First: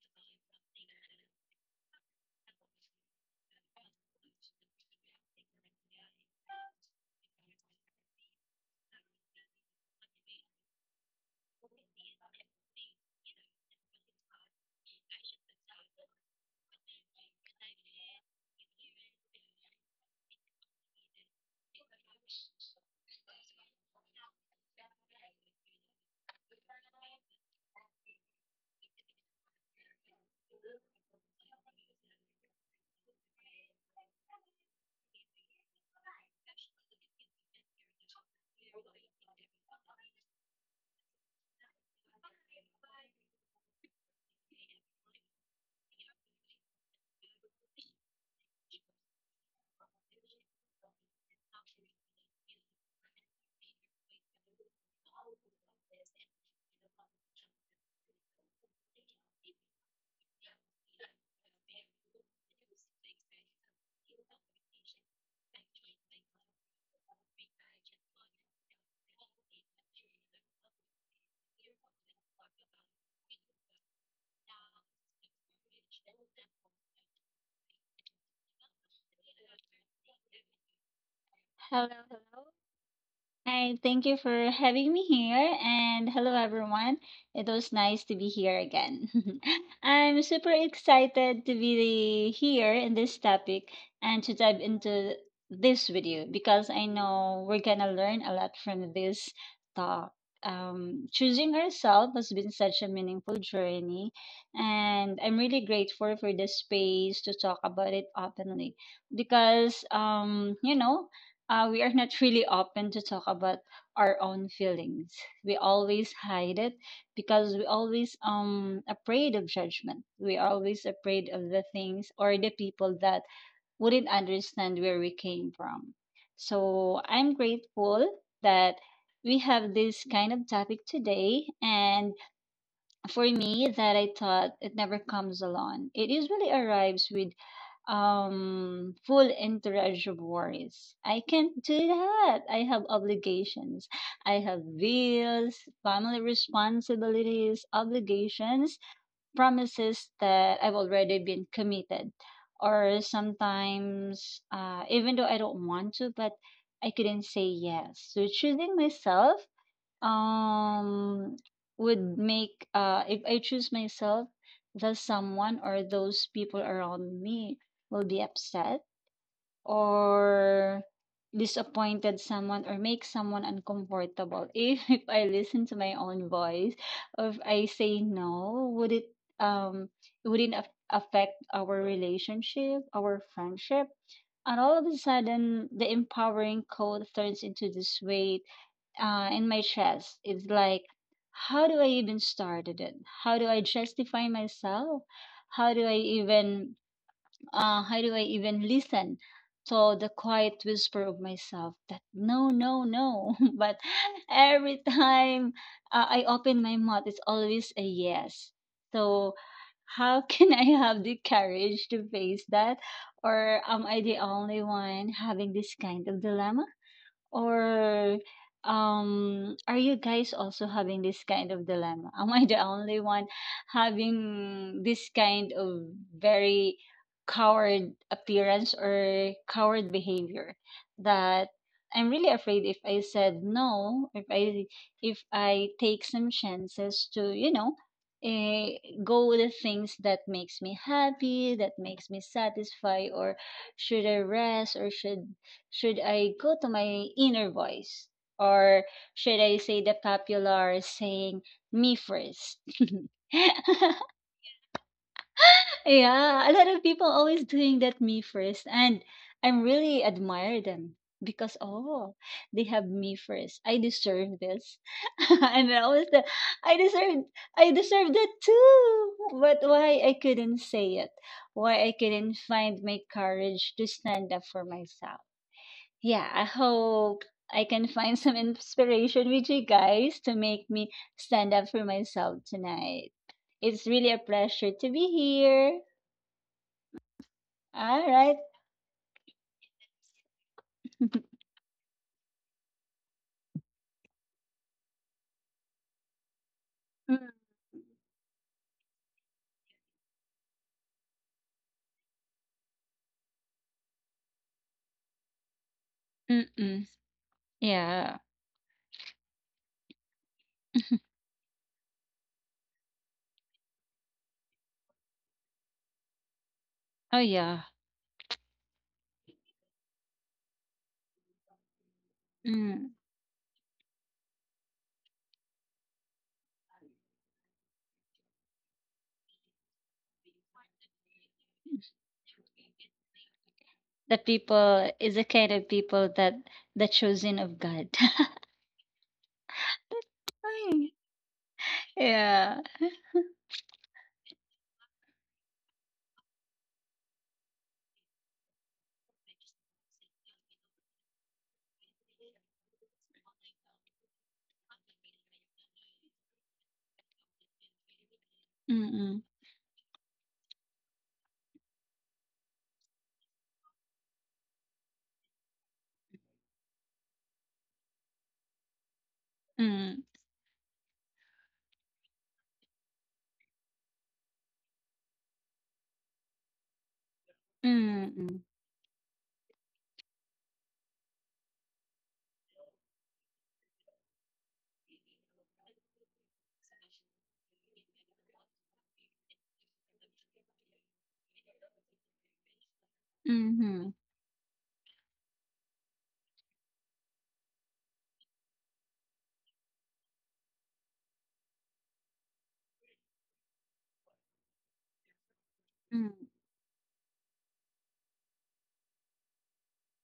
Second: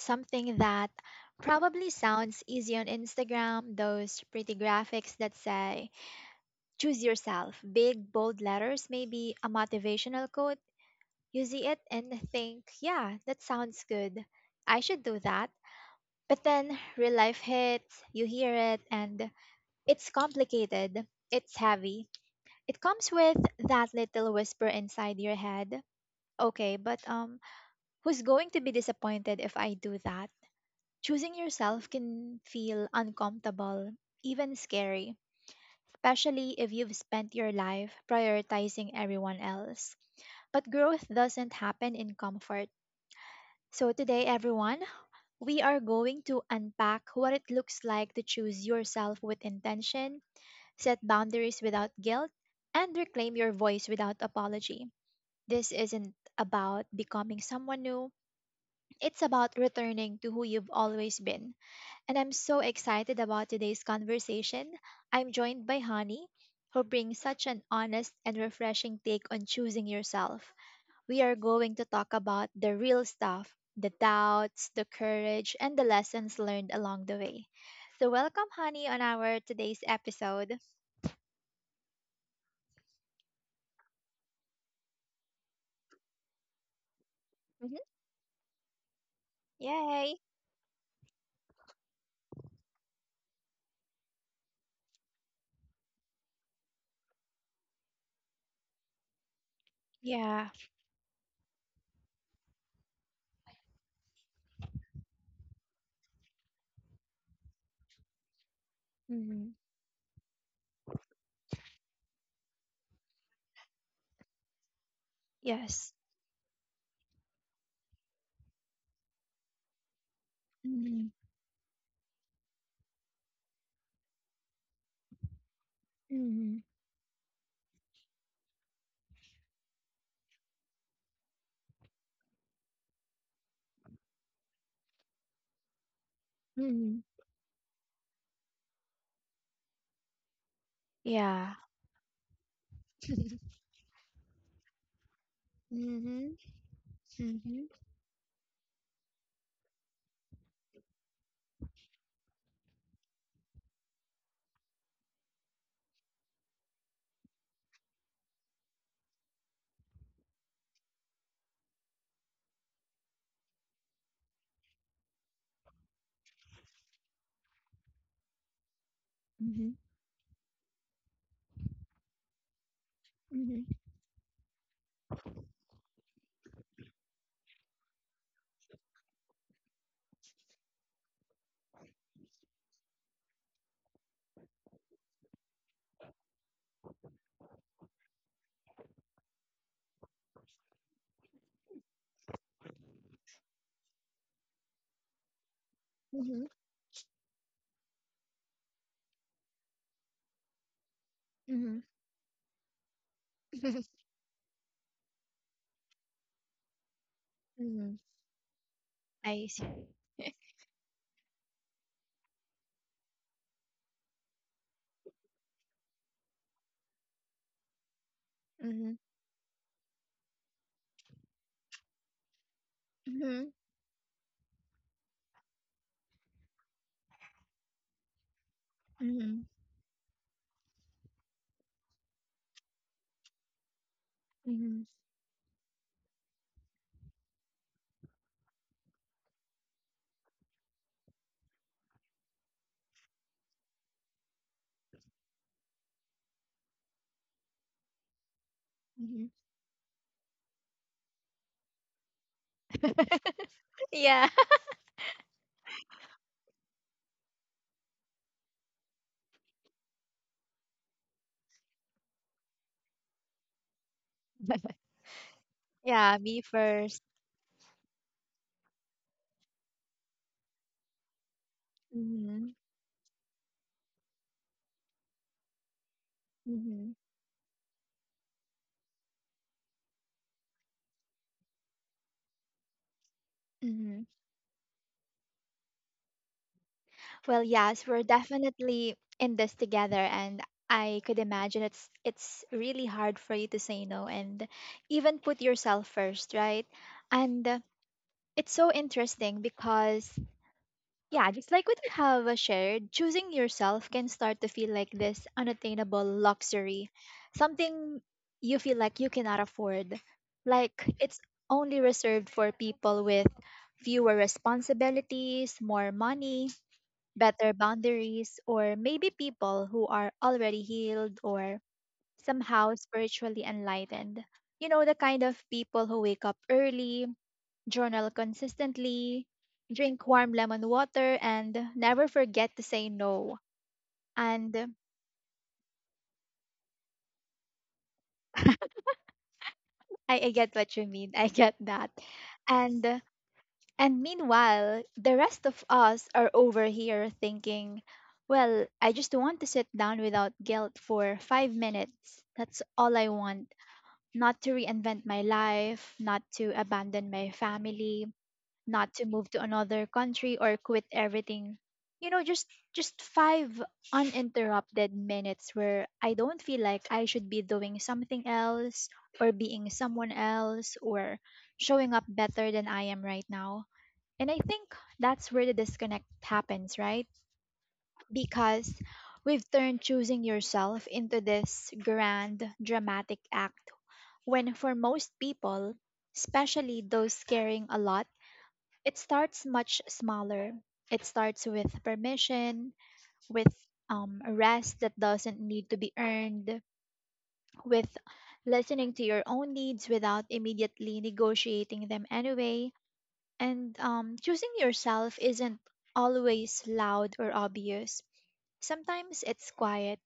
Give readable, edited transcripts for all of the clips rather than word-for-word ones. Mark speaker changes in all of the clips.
Speaker 1: something that probably sounds easy on Instagram, those pretty graphics that say, choose yourself. Big, bold letters, maybe a motivational quote. You see it and think, yeah, that sounds good. I should do that. But then real life hits, you hear it, and it's complicated. It's heavy. It comes with that little whisper inside your head. Okay, but who's going to be disappointed if I do that? Choosing yourself can feel uncomfortable, even scary, especially if you've spent your life prioritizing everyone else. But growth doesn't happen in comfort. So, today, everyone, we are going to unpack what it looks like to choose yourself with intention, set boundaries without guilt, and reclaim your voice without apology. This isn't about becoming someone new, it's about returning to who you've always been. And I'm so excited about today's conversation. I'm joined by Hani, who brings such an honest and refreshing take on choosing yourself. We are going to talk about the real stuff, the doubts, the courage, and the lessons learned along the way. So, welcome, Hani, on our today's episode.
Speaker 2: Hi, thank you for having me here, and hello everyone. It was
Speaker 1: Mhm.
Speaker 2: nice to be here again.
Speaker 1: Yay!
Speaker 2: I'm super excited to be here in this topic and to dive into this with you because I know we're gonna learn a lot from this talk.
Speaker 1: Yeah.
Speaker 2: Choosing ourselves has been such a meaningful journey, and I'm really grateful for the space to talk about it openly
Speaker 1: Hmm.
Speaker 2: because, we are not really open to talk about our own feelings. We
Speaker 1: Yes.
Speaker 2: always hide it because we always afraid of judgment. We are always
Speaker 1: Hmm.
Speaker 2: afraid of the things or the people that wouldn't understand where we came from.
Speaker 1: Hmm.
Speaker 2: So I'm grateful that we have this kind of topic today, and for me, that I thought it never comes alone. It usually
Speaker 1: Hmm.
Speaker 2: arrives with full entourage of worries. I
Speaker 1: Yeah.
Speaker 2: can't do that, I have obligations, I have bills, family
Speaker 1: Hmm.
Speaker 2: responsibilities, obligations, promises that I've already been committed, or sometimes, even though I don't want to, but I couldn't say yes. So choosing myself, um would make, if I choose myself, the someone or those people around me will be upset
Speaker 1: Hmm.
Speaker 2: or disappointed, someone or make someone
Speaker 1: Mhm.
Speaker 2: uncomfortable. If If I listen to my own voice, or if I say no, would it, um wouldn't affect our relationship, our friendship? And all of a sudden the empowering code turns into this way, in my chest. It's like, how do I even started it? How do I justify myself? How do I
Speaker 1: Mhm.
Speaker 2: even how do I even listen to the quiet whisper of myself
Speaker 1: Mhm.
Speaker 2: that no, no, no? But every time, I open my mouth, it's always a
Speaker 1: Mhm.
Speaker 2: yes. So
Speaker 1: I see.
Speaker 2: how can I have the courage to face that? Or am I the only one having this kind of dilemma? Or
Speaker 1: Mhm.
Speaker 2: um are you guys also having this kind of dilemma? Am I the only one
Speaker 1: Mhm.
Speaker 2: having this kind of very coward appearance or
Speaker 1: Mhm.
Speaker 2: coward behavior, that I'm really afraid if I said no, if I
Speaker 1: Mhm.
Speaker 2: if I take some chances toeh, go with the things that makes me happy, that makes me satisfied, or should I rest, or should I go to my inner voice? Or
Speaker 1: Mhm.
Speaker 2: should I say the popular saying, me first?
Speaker 1: Yeah.
Speaker 2: Yeah, a lot of people always doing that, me first. And I'm really admire them because, oh, they have me first. I deserve this. And I was
Speaker 1: Yeah,
Speaker 2: the,
Speaker 1: me
Speaker 2: I
Speaker 1: first.
Speaker 2: deserve, I deserve that too. But why I couldn't say it? Why I couldn't
Speaker 1: Mhm.
Speaker 2: find my courage to stand up for myself? Yeah, I
Speaker 1: Mhm.
Speaker 2: hope I can find some inspiration with you guys to make me stand up for myself tonight. It's
Speaker 1: Mhm.
Speaker 2: really a pleasure to be here.
Speaker 1: Well, yes, we're
Speaker 2: All right.
Speaker 1: definitely in this together. And I could imagine it's really hard for you to say no and even put yourself first, right?
Speaker 2: Mm,
Speaker 1: And it's so interesting because, yeah, just like what you have shared, choosing yourself can start to feel like this unattainable
Speaker 2: mm, mm.
Speaker 1: luxury, something
Speaker 2: Yeah.
Speaker 1: you feel like you cannot afford. Like it's only reserved for people with fewer responsibilities, more money,
Speaker 2: Oh,
Speaker 1: better
Speaker 2: yeah.
Speaker 1: boundaries, or maybe people who are already healed or somehow
Speaker 2: Mm.
Speaker 1: spiritually enlightened. You know, the kind of people who wake up early, journal consistently, drink warm lemon water, and never forget to say no.
Speaker 2: The
Speaker 1: And
Speaker 2: people is the kind of people that the chosen of God.
Speaker 1: I get what you mean. I get that.
Speaker 2: Yeah.
Speaker 1: And and meanwhile, the rest of us are over here thinking, well, I just want to sit down without guilt for 5 minutes. That's all I want. Not to reinvent my life, not to abandon my family,
Speaker 2: Mm,
Speaker 1: not to
Speaker 2: mm,
Speaker 1: move to another country or quit everything. You know, just 5 uninterrupted minutes where I don't feel like I should be doing something else or being
Speaker 2: mm,
Speaker 1: someone else or showing up better than I am right now. And I think that's where the disconnect happens, right?
Speaker 2: mm,
Speaker 1: Because we've turned choosing yourself into this grand, dramatic act when for most people, especially those carrying a lot, it starts much smaller. It starts with permission, with
Speaker 2: mm,
Speaker 1: rest that doesn't need to be earned, with listening to your own needs without immediately negotiating them anyway. And choosing yourself isn't
Speaker 2: mm-hmm.
Speaker 1: always loud or obvious. Sometimes it's quiet,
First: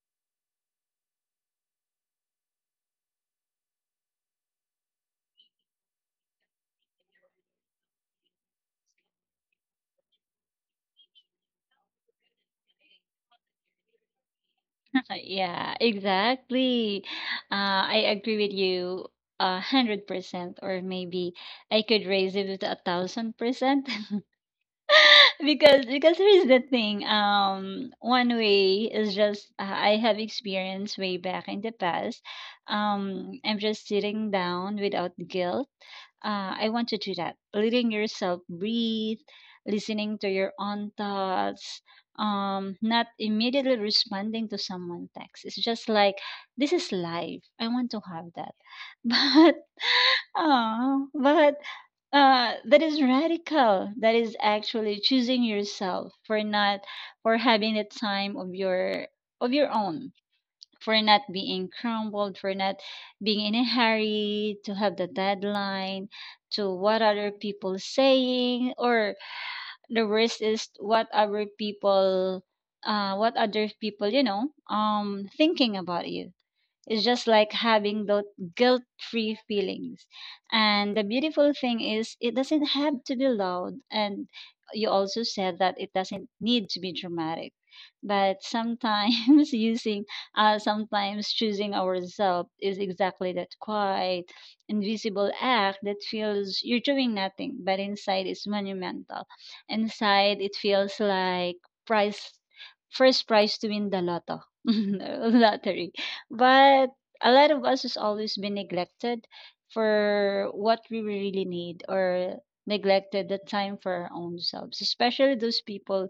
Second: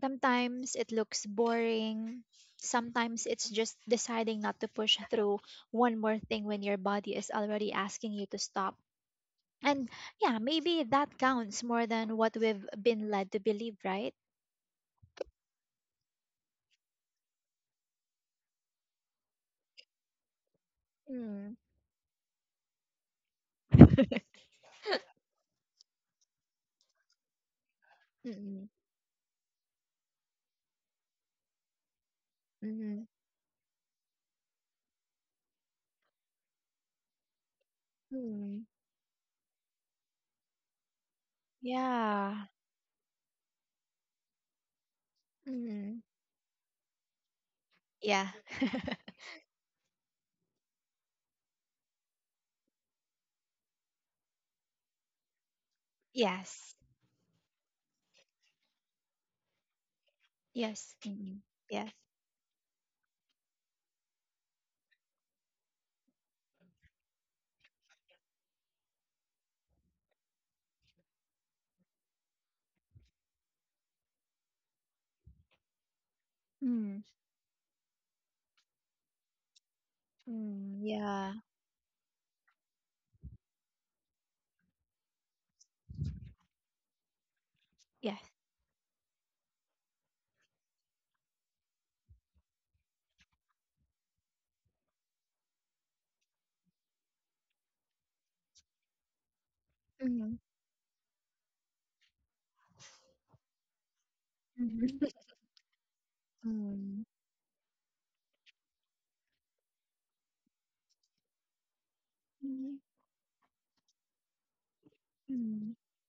Speaker 1: sometimes it looks boring, sometimes it's just deciding not to push through one more thing when your body is already asking you to stop. And yeah, maybe that counts more than what we've been led to believe, right?
Speaker 2: Yeah, exactly. I agree with you 100%, or maybe
Speaker 1: Mm.
Speaker 2: I could raise it to 1000%. Because here's the thing. One
Speaker 1: Mm-mm.
Speaker 2: way is just, I have experience way back in the past.
Speaker 1: Mm-mm.
Speaker 2: I'm just sitting down without guilt, I want to do that. Letting yourself
Speaker 1: Mm.
Speaker 2: breathe, listening to your own thoughts,
Speaker 1: Yeah.
Speaker 2: not immediately responding to someone text. It's just
Speaker 1: Mm.
Speaker 2: like, this is life, I want to have
Speaker 1: Yeah.
Speaker 2: that. But, oh, but, that is radical. That is actually choosing yourself, for
Speaker 1: Yes.
Speaker 2: not, for having the time of your own,
Speaker 1: Yes.
Speaker 2: for not
Speaker 1: Mm.
Speaker 2: being
Speaker 1: Yes.
Speaker 2: crumbled, for not being in a hurry to have the deadline, to what other people saying, or the worst is what other people, thinking about you.
Speaker 1: Mm.
Speaker 2: It's just like having those guilt free feelings.
Speaker 1: Mm.
Speaker 2: And the
Speaker 1: Yeah.
Speaker 2: beautiful thing is, it doesn't have to be loud. And you also said that it doesn't need to be dramatic.
Speaker 1: Yes.
Speaker 2: But sometimes sometimes choosing ourselves is exactly that quiet, invisible act that feels you're doing nothing, but inside it's monumental.
Speaker 1: Mm.
Speaker 2: Inside it feels like price, first prize to win the lotto,
Speaker 1: Mm.
Speaker 2: lottery. But
Speaker 1: Mm.
Speaker 2: a lot of us has always been neglected for what we really need, or
Speaker 1: Mm.
Speaker 2: neglected the time for our own selves, especially those
Speaker 1: Mm.
Speaker 2: people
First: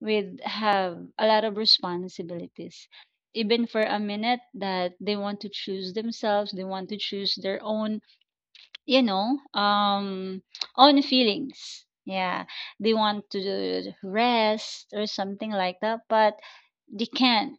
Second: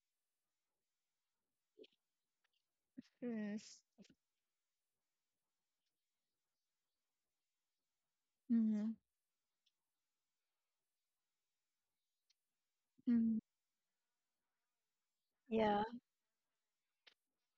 Speaker 2: with have a lot of responsibilities.
Speaker 1: Mm.
Speaker 2: Even for a minute that they want to choose themselves, they want to choose their own,
Speaker 1: Mm.
Speaker 2: you know, um own feelings. Yeah. They want
Speaker 1: Mm.
Speaker 2: to rest or something like
Speaker 1: Yeah.
Speaker 2: that, but they can't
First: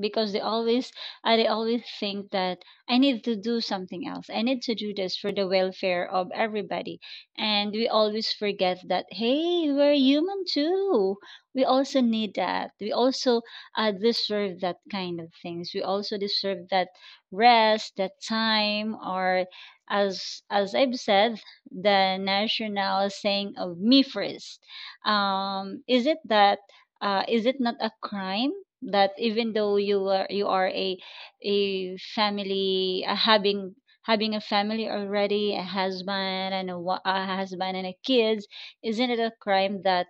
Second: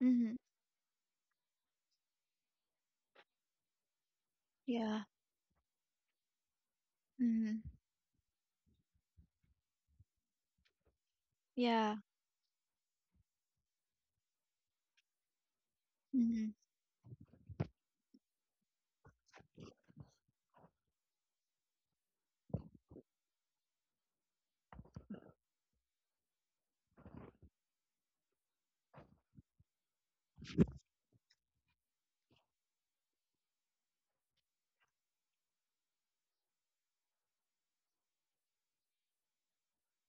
Speaker 2: because
Speaker 1: Mm.
Speaker 2: they always think that, I need to do something else, I need to do
Speaker 1: Yeah.
Speaker 2: this for the welfare of everybody.
Speaker 1: Mm.
Speaker 2: And we always forget that, hey, we're human too. We
Speaker 1: Yeah.
Speaker 2: also need that. We also, deserve that kind of things. We also
Speaker 1: Mm.
Speaker 2: deserve that rest, that time, or, as I've said, the national saying of me first. Is it that, is it not a crime that, even though you are, you are a family, having, a family already, a husband and a husband and a kids, isn't it a crime that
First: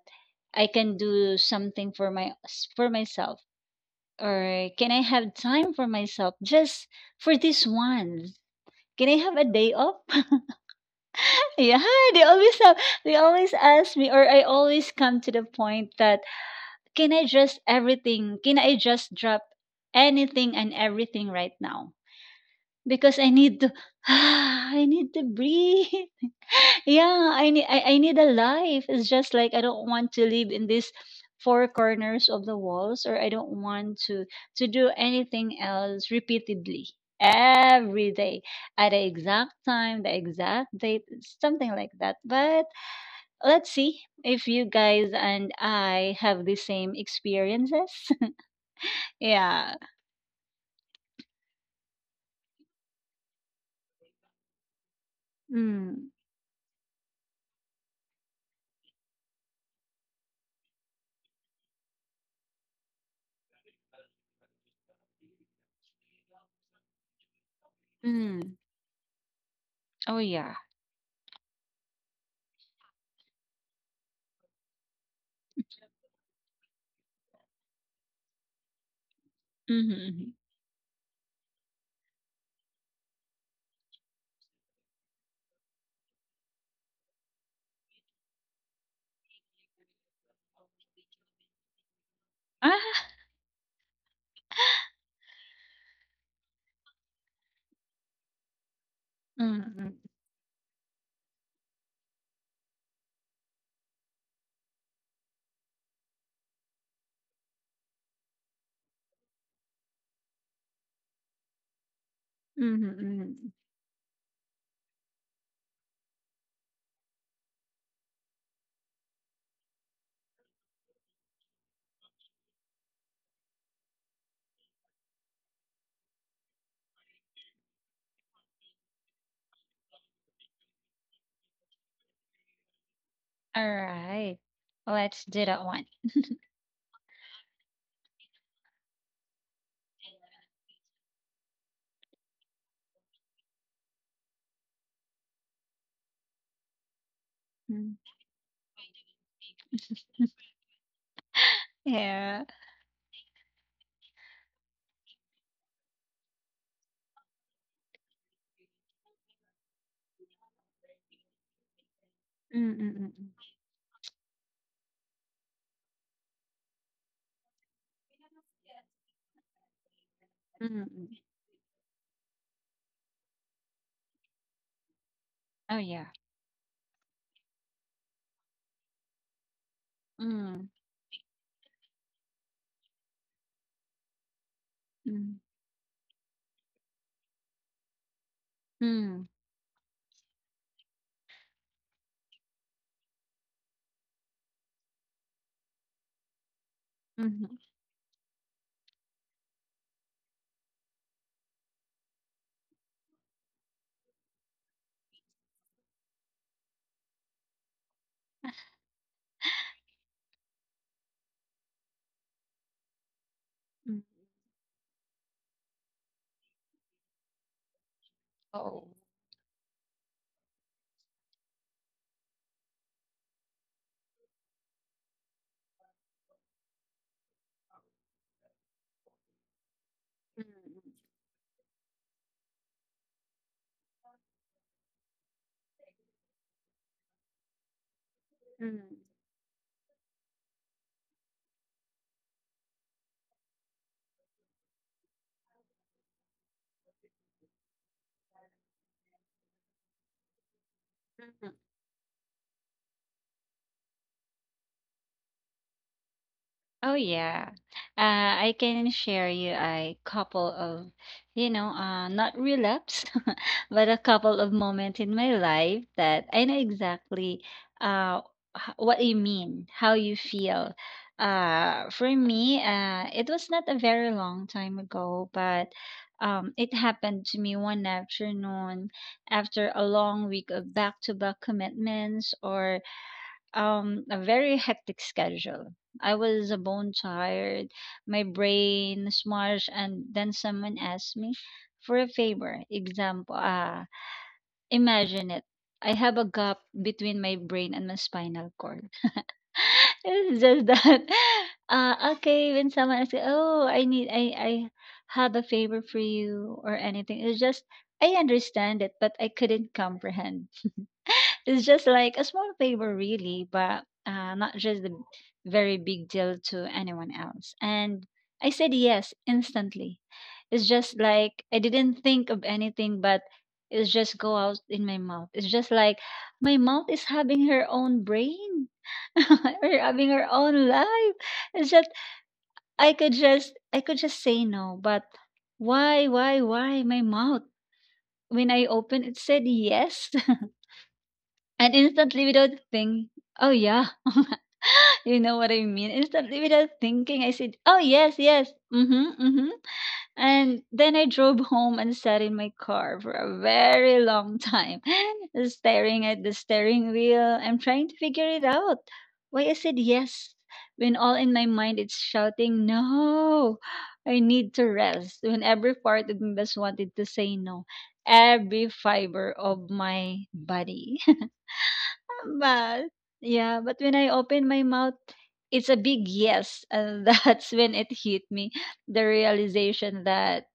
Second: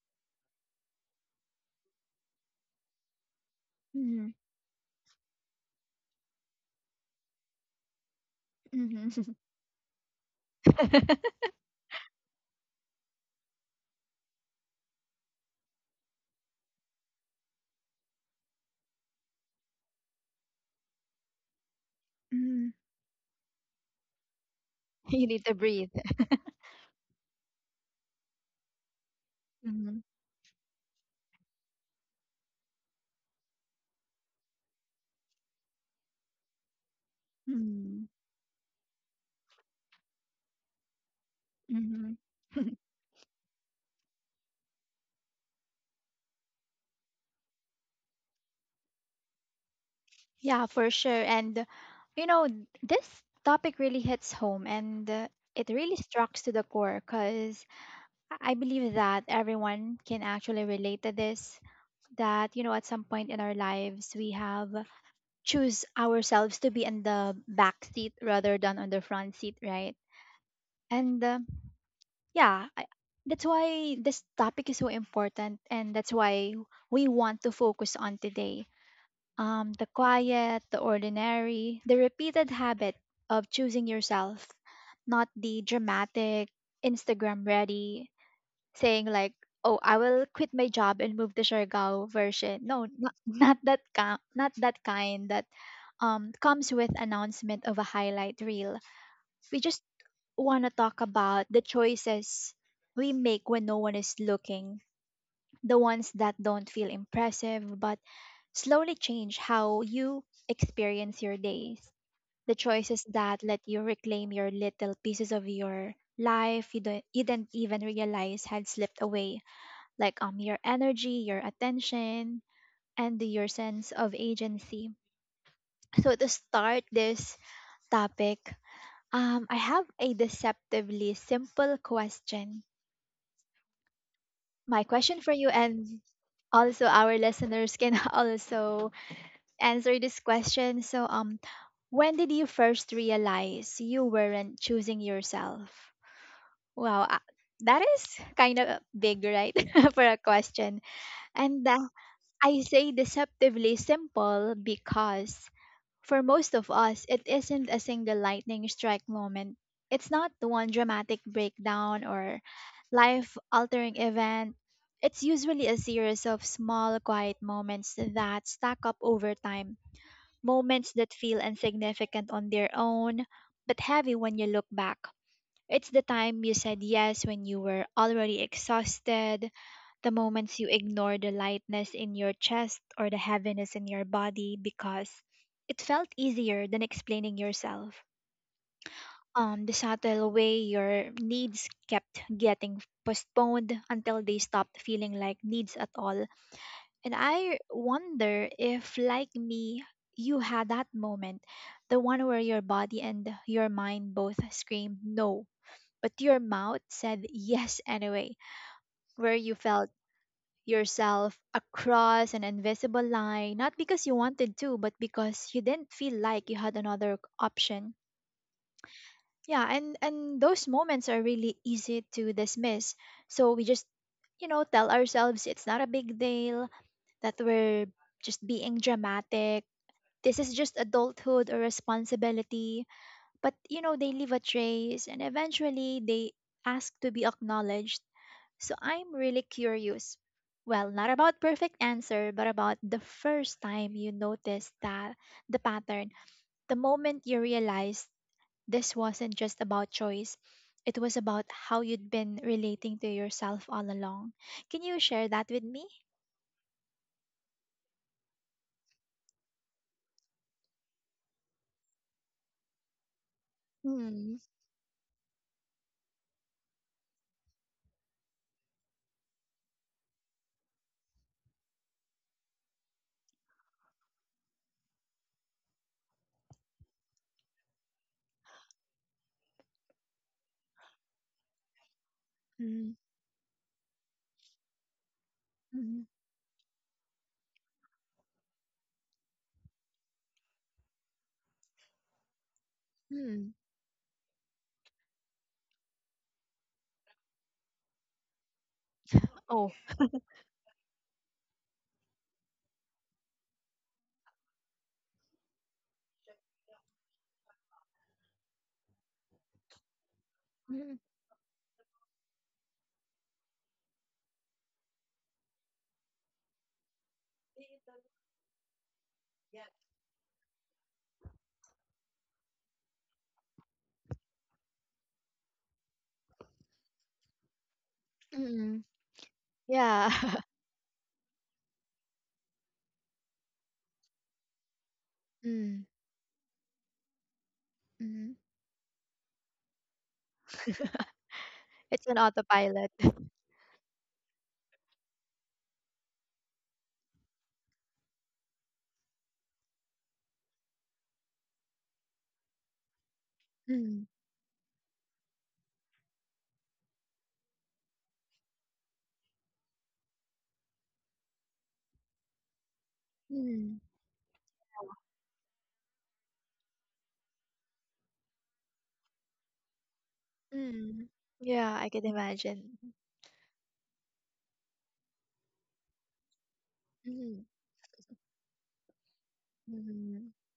Speaker 2: I can do something for my, for myself,
Speaker 1: Mm.
Speaker 2: or can I have time for myself just for this once? Can I
Speaker 1: Mm.
Speaker 2: have a day off? Yeah, they always have, they always ask me, or I always come to the point that, can I just everything? Can I just drop anything and everything right now?
Speaker 1: Mm.
Speaker 2: Because I need to, I need to
Speaker 1: You need to breathe.
Speaker 2: breathe. Yeah, I need a life. It's just like, I don't
Speaker 1: Mhm.
Speaker 2: want to live in these four corners of the walls, or I don't want to do anything else repeatedly
Speaker 1: Mm.
Speaker 2: every day, at the exact time, the exact date, something like that.
Speaker 1: Mhm.
Speaker 2: But let's see if you guys and I have the same experiences. Yeah.
Speaker 1: Yeah, for sure. And you know, this topic really hits home and it really
Speaker 2: Mm.
Speaker 1: strikes to the core because I believe that everyone can actually relate to this. That, you know, at some point in our lives, we have choose ourselves to be in the back seat
Speaker 2: Mm.
Speaker 1: rather than on the front seat, right?
Speaker 2: Oh, yeah.
Speaker 1: And yeah, that's why this topic is so important and that's why we want to focus on today the
Speaker 2: Mhm, mhm.
Speaker 1: quiet, the ordinary, the repeated habit of choosing yourself, not the dramatic, Instagram ready, saying like, oh, I will quit my job and move to Siargao version. No,
Speaker 2: Ah,
Speaker 1: not, not that kind that comes with announcement of a highlight reel. We just want to talk about the choices we make when no one is looking, the ones that don't feel impressive but slowly change how you experience your days. The choices that let you reclaim your little pieces of your life, you didn't even realize had slipped away, like your energy, your attention, and your sense of agency. So to start this topic, I have a deceptively simple question.
Speaker 2: alright.
Speaker 1: My question
Speaker 2: Let's
Speaker 1: for
Speaker 2: do
Speaker 1: you,
Speaker 2: that one.
Speaker 1: and also our listeners can also answer this question. So, when did you first realize you weren't choosing yourself? Wow, that
Speaker 2: Mm.
Speaker 1: is kind of big, right? For a question. And
Speaker 2: Yeah.
Speaker 1: I say deceptively simple because for most of us, it isn't a single lightning strike moment. It's not one dramatic breakdown or
Speaker 2: Mm, mm,
Speaker 1: life altering event. It's usually a series of small, quiet moments that stack up over time,
Speaker 2: mm, mm,
Speaker 1: moments
Speaker 2: mm.
Speaker 1: that
Speaker 2: Mm.
Speaker 1: feel insignificant on their own, but heavy when you look back.
Speaker 2: Oh,
Speaker 1: It's the
Speaker 2: yeah.
Speaker 1: time you said yes when you were already exhausted, the moments you
Speaker 2: Mm.
Speaker 1: ignored the lightness in your chest or the heaviness in your body because
Speaker 2: Mm.
Speaker 1: it felt easier than explaining yourself.
Speaker 2: Mm.
Speaker 1: The subtle way your needs kept getting postponed until they stopped feeling like needs at all. And
Speaker 2: Mhm,
Speaker 1: I wonder if, like me, you had that moment, the one where your body and your mind both screamed no, but your mouth said yes anyway, where you felt yourself across an invisible line, not
Speaker 2: mhm.
Speaker 1: because you wanted to, but because you didn't feel like you had another option. Yeah, and those moments are really easy to dismiss. So we just, you know, tell ourselves it's not a big deal, that we're just being dramatic. This is just adulthood or responsibility. But you know, they leave a trace and eventually they ask to be acknowledged. So I'm really curious. Well, not about perfect answer, but about the first time you noticed that, the pattern, the moment you realized this wasn't just about choice, it was about how you'd been relating to yourself all along. Can you share that with me?
Speaker 2: Oh yeah. Uh, I can share you a couple of, not relapse, but a
Speaker 1: Mm.
Speaker 2: couple of moments in my life that I know exactly, uh, what you mean, how you feel. For me, it was not a very long time ago, but, it happened to me one afternoon after a long week of back to back commitments, or,
Speaker 1: Mm.
Speaker 2: a very hectic schedule.
Speaker 1: Mm.
Speaker 2: I was a bone tired, my brain smashed, and then someone asked me for a favor. Example.
Speaker 1: Mm.
Speaker 2: Imagine it. I have a gap between my brain and my spinal cord.
Speaker 1: Oh.
Speaker 2: It's just that. Okay, when someone asks, "Oh, I have a favor for you," or anything, it's just, I understand it, but I couldn't comprehend.
Speaker 1: Mm.
Speaker 2: It's just like a small favor, really, but, not just a very big deal to anyone else. And I said yes instantly. It's just like, I didn't think of anything, but it's just go out in my mouth. It's just like my mouth is having her own brain
Speaker 1: Mm.
Speaker 2: or
Speaker 1: Yeah.
Speaker 2: having her own life. It's just, I could just say no, but
Speaker 1: Mm.
Speaker 2: why my mouth?
Speaker 1: Mm.
Speaker 2: When I opened, it said yes. And
Speaker 1: It's an
Speaker 2: instantly without
Speaker 1: autopilot.
Speaker 2: think, oh yeah. You know what I mean? Instantly without thinking, I said, "Oh yes, yes." Mm-hmm. Mm-hmm. And then I drove home and sat in my car for a very
Speaker 1: Mm.
Speaker 2: long time, staring at the steering wheel. I'm trying to figure it out. Why I said yes when all in my mind it's shouting, "No,
Speaker 1: Mm.
Speaker 2: I need to rest." When every part of me just wanted to say no. Every fiber of my body.
Speaker 1: Mm. Yeah, I can imagine.
Speaker 2: But yeah, but when I open my mouth, it's a big yes. And
Speaker 1: Mm.
Speaker 2: that's when it hit me, the realization
Speaker 1: Mm.
Speaker 2: that,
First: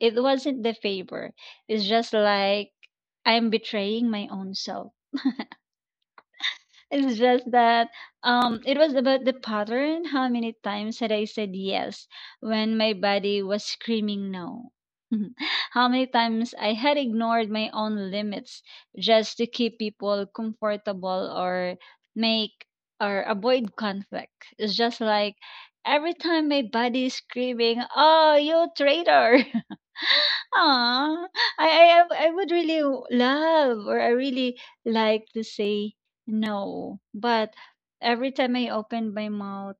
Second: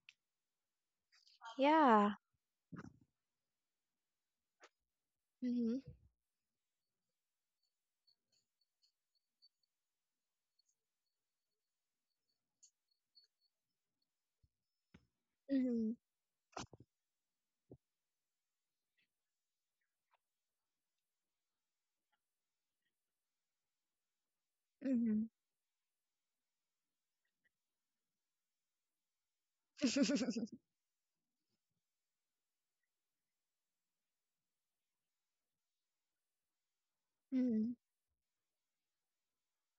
Speaker 2: it wasn't the favor. It's
Speaker 1: Yeah.
Speaker 2: just like, I'm betraying my own self.
Speaker 1: Mhm.
Speaker 2: It's just that, it was about the pattern. How many times had I said yes when my body was screaming no? How
Speaker 1: Mhm.
Speaker 2: many times I had ignored my own limits, just to keep people comfortable, or make, or avoid conflict. It's just
Speaker 1: Mhm.
Speaker 2: like every time my body is screaming, "Oh, you traitor!" Aw, I I I would really love, or I really like to say no, but
Speaker 1: Mhm.
Speaker 2: every time I open my mouth,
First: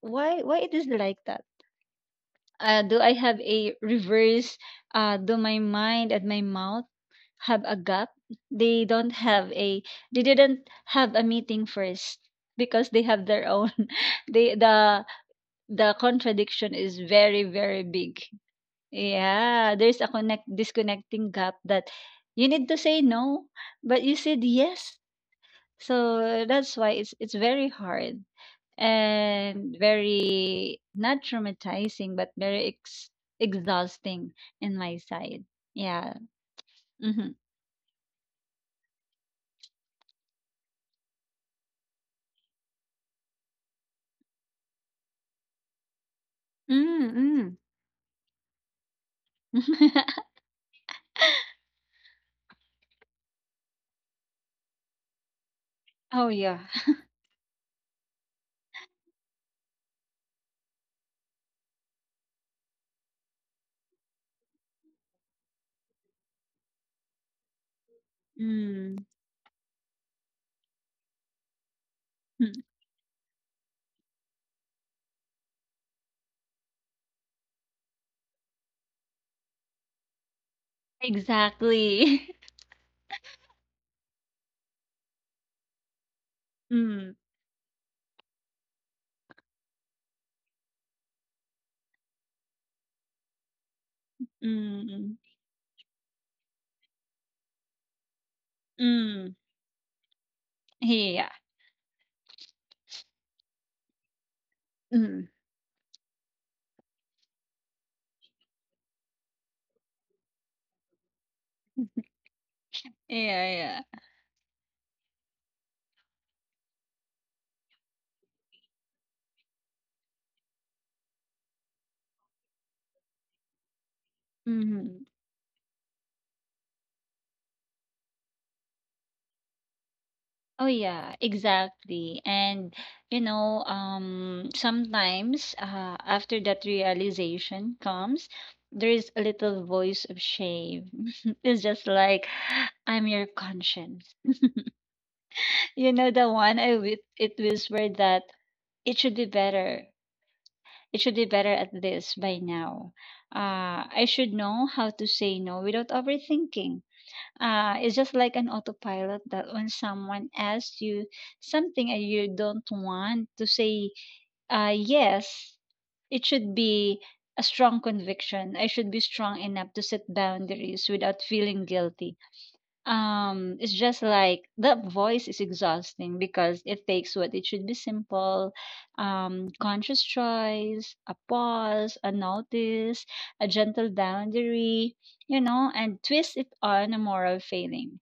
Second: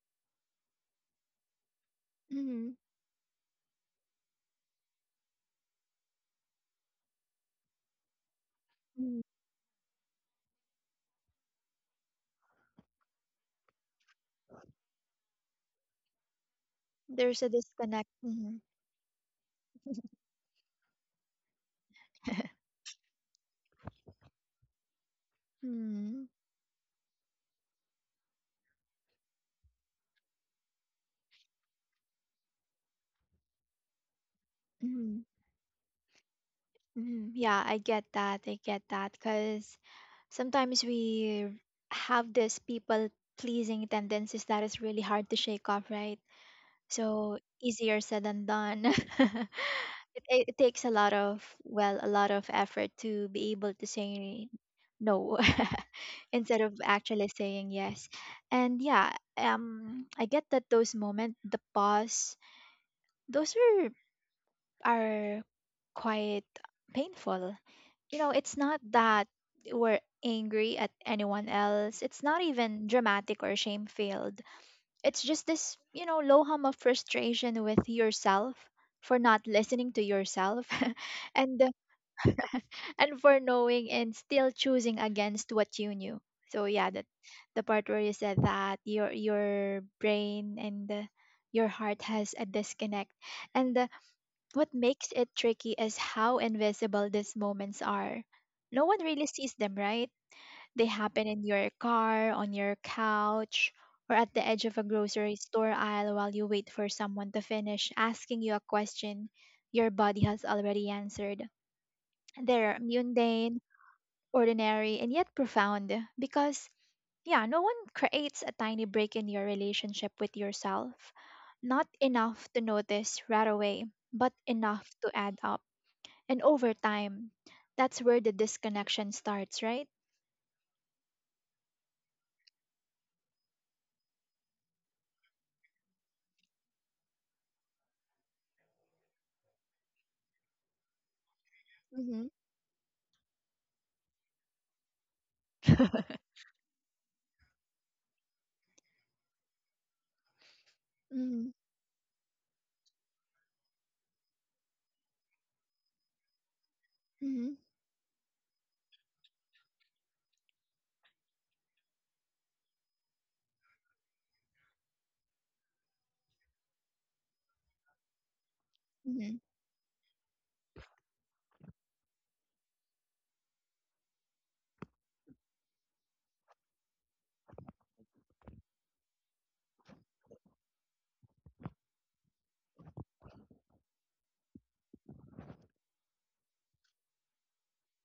Speaker 2: why it is like that?
Speaker 1: Mhm.
Speaker 2: Do I have a reverse? Do my mind and my mouth have a gap? They don't
Speaker 1: Mhm.
Speaker 2: have a. They didn't have a meeting first because they have their own. They the the contradiction is
Speaker 1: There's
Speaker 2: very,
Speaker 1: a
Speaker 2: very
Speaker 1: disconnect.
Speaker 2: big.
Speaker 1: Mm-hmm.
Speaker 2: Yeah, there's a connect disconnecting gap, that you need to say no, but you said yes.
Speaker 1: Mm.
Speaker 2: So that's why it's very hard and very not traumatizing, but very ex exhausting in my
Speaker 1: Mm.
Speaker 2: side. Yeah.
Speaker 1: Mm.
Speaker 2: Mm-hmm.
Speaker 1: Yeah, I get that. I get that. Because sometimes we have this people pleasing tendencies that is really hard to shake off, right? So
Speaker 2: Mm-mm.
Speaker 1: easier said than done. it, it it takes a lot of, well, a lot of effort to be able to say no
Speaker 2: Oh
Speaker 1: instead
Speaker 2: yeah.
Speaker 1: of actually saying yes. And yeah, I get that those moments, the pause, those are quite painful. You know, it's not
Speaker 2: Mm.
Speaker 1: that we're angry at anyone else. It's not
Speaker 2: Mm.
Speaker 1: even dramatic or shame filled. It's just this, you know, low hum of frustration with yourself for not listening to yourself and
Speaker 2: Exactly.
Speaker 1: and for knowing and still choosing against what you knew. So yeah, that
Speaker 2: Mm.
Speaker 1: the part where you said that your brain and your heart has a disconnect. And what makes
Speaker 2: Mm.
Speaker 1: it tricky is how invisible these moments are. No
Speaker 2: Mm.
Speaker 1: one really
Speaker 2: Mm.
Speaker 1: sees them, right? They happen
Speaker 2: Yeah.
Speaker 1: in your car, on your couch, or at the edge of a
Speaker 2: Mm.
Speaker 1: grocery store aisle while you wait for someone to finish asking you a question your body has already answered. They're
Speaker 2: Yeah,
Speaker 1: mundane,
Speaker 2: yeah.
Speaker 1: ordinary, and yet profound because, yeah, no one creates a tiny break in your relationship with yourself. Not enough to notice right away, but enough
Speaker 2: Mm.
Speaker 1: to add up, and over time, that's where the disconnection starts, right?
Speaker 2: Oh yeah, exactly. And sometimes after that realization comes, there is a little voice of shame. It's just
Speaker 1: Mm-hmm.
Speaker 2: like I'm your conscience. You know the one I with it whispered that it should be better. It should be better
Speaker 1: Mm-hmm.
Speaker 2: at this by now. I should know how to say no without overthinking.
Speaker 1: Mm-hmm.
Speaker 2: It's just like an autopilot that when someone asks you something and you don't want to say yes, it should be a strong conviction. I should be
Speaker 1: Mm-hmm.
Speaker 2: strong enough to set boundaries without feeling guilty. It's just like that voice is exhausting because it takes what it should be simple, conscious choice, a pause, a notice, a gentle boundary, you know, and twist it on a moral failing.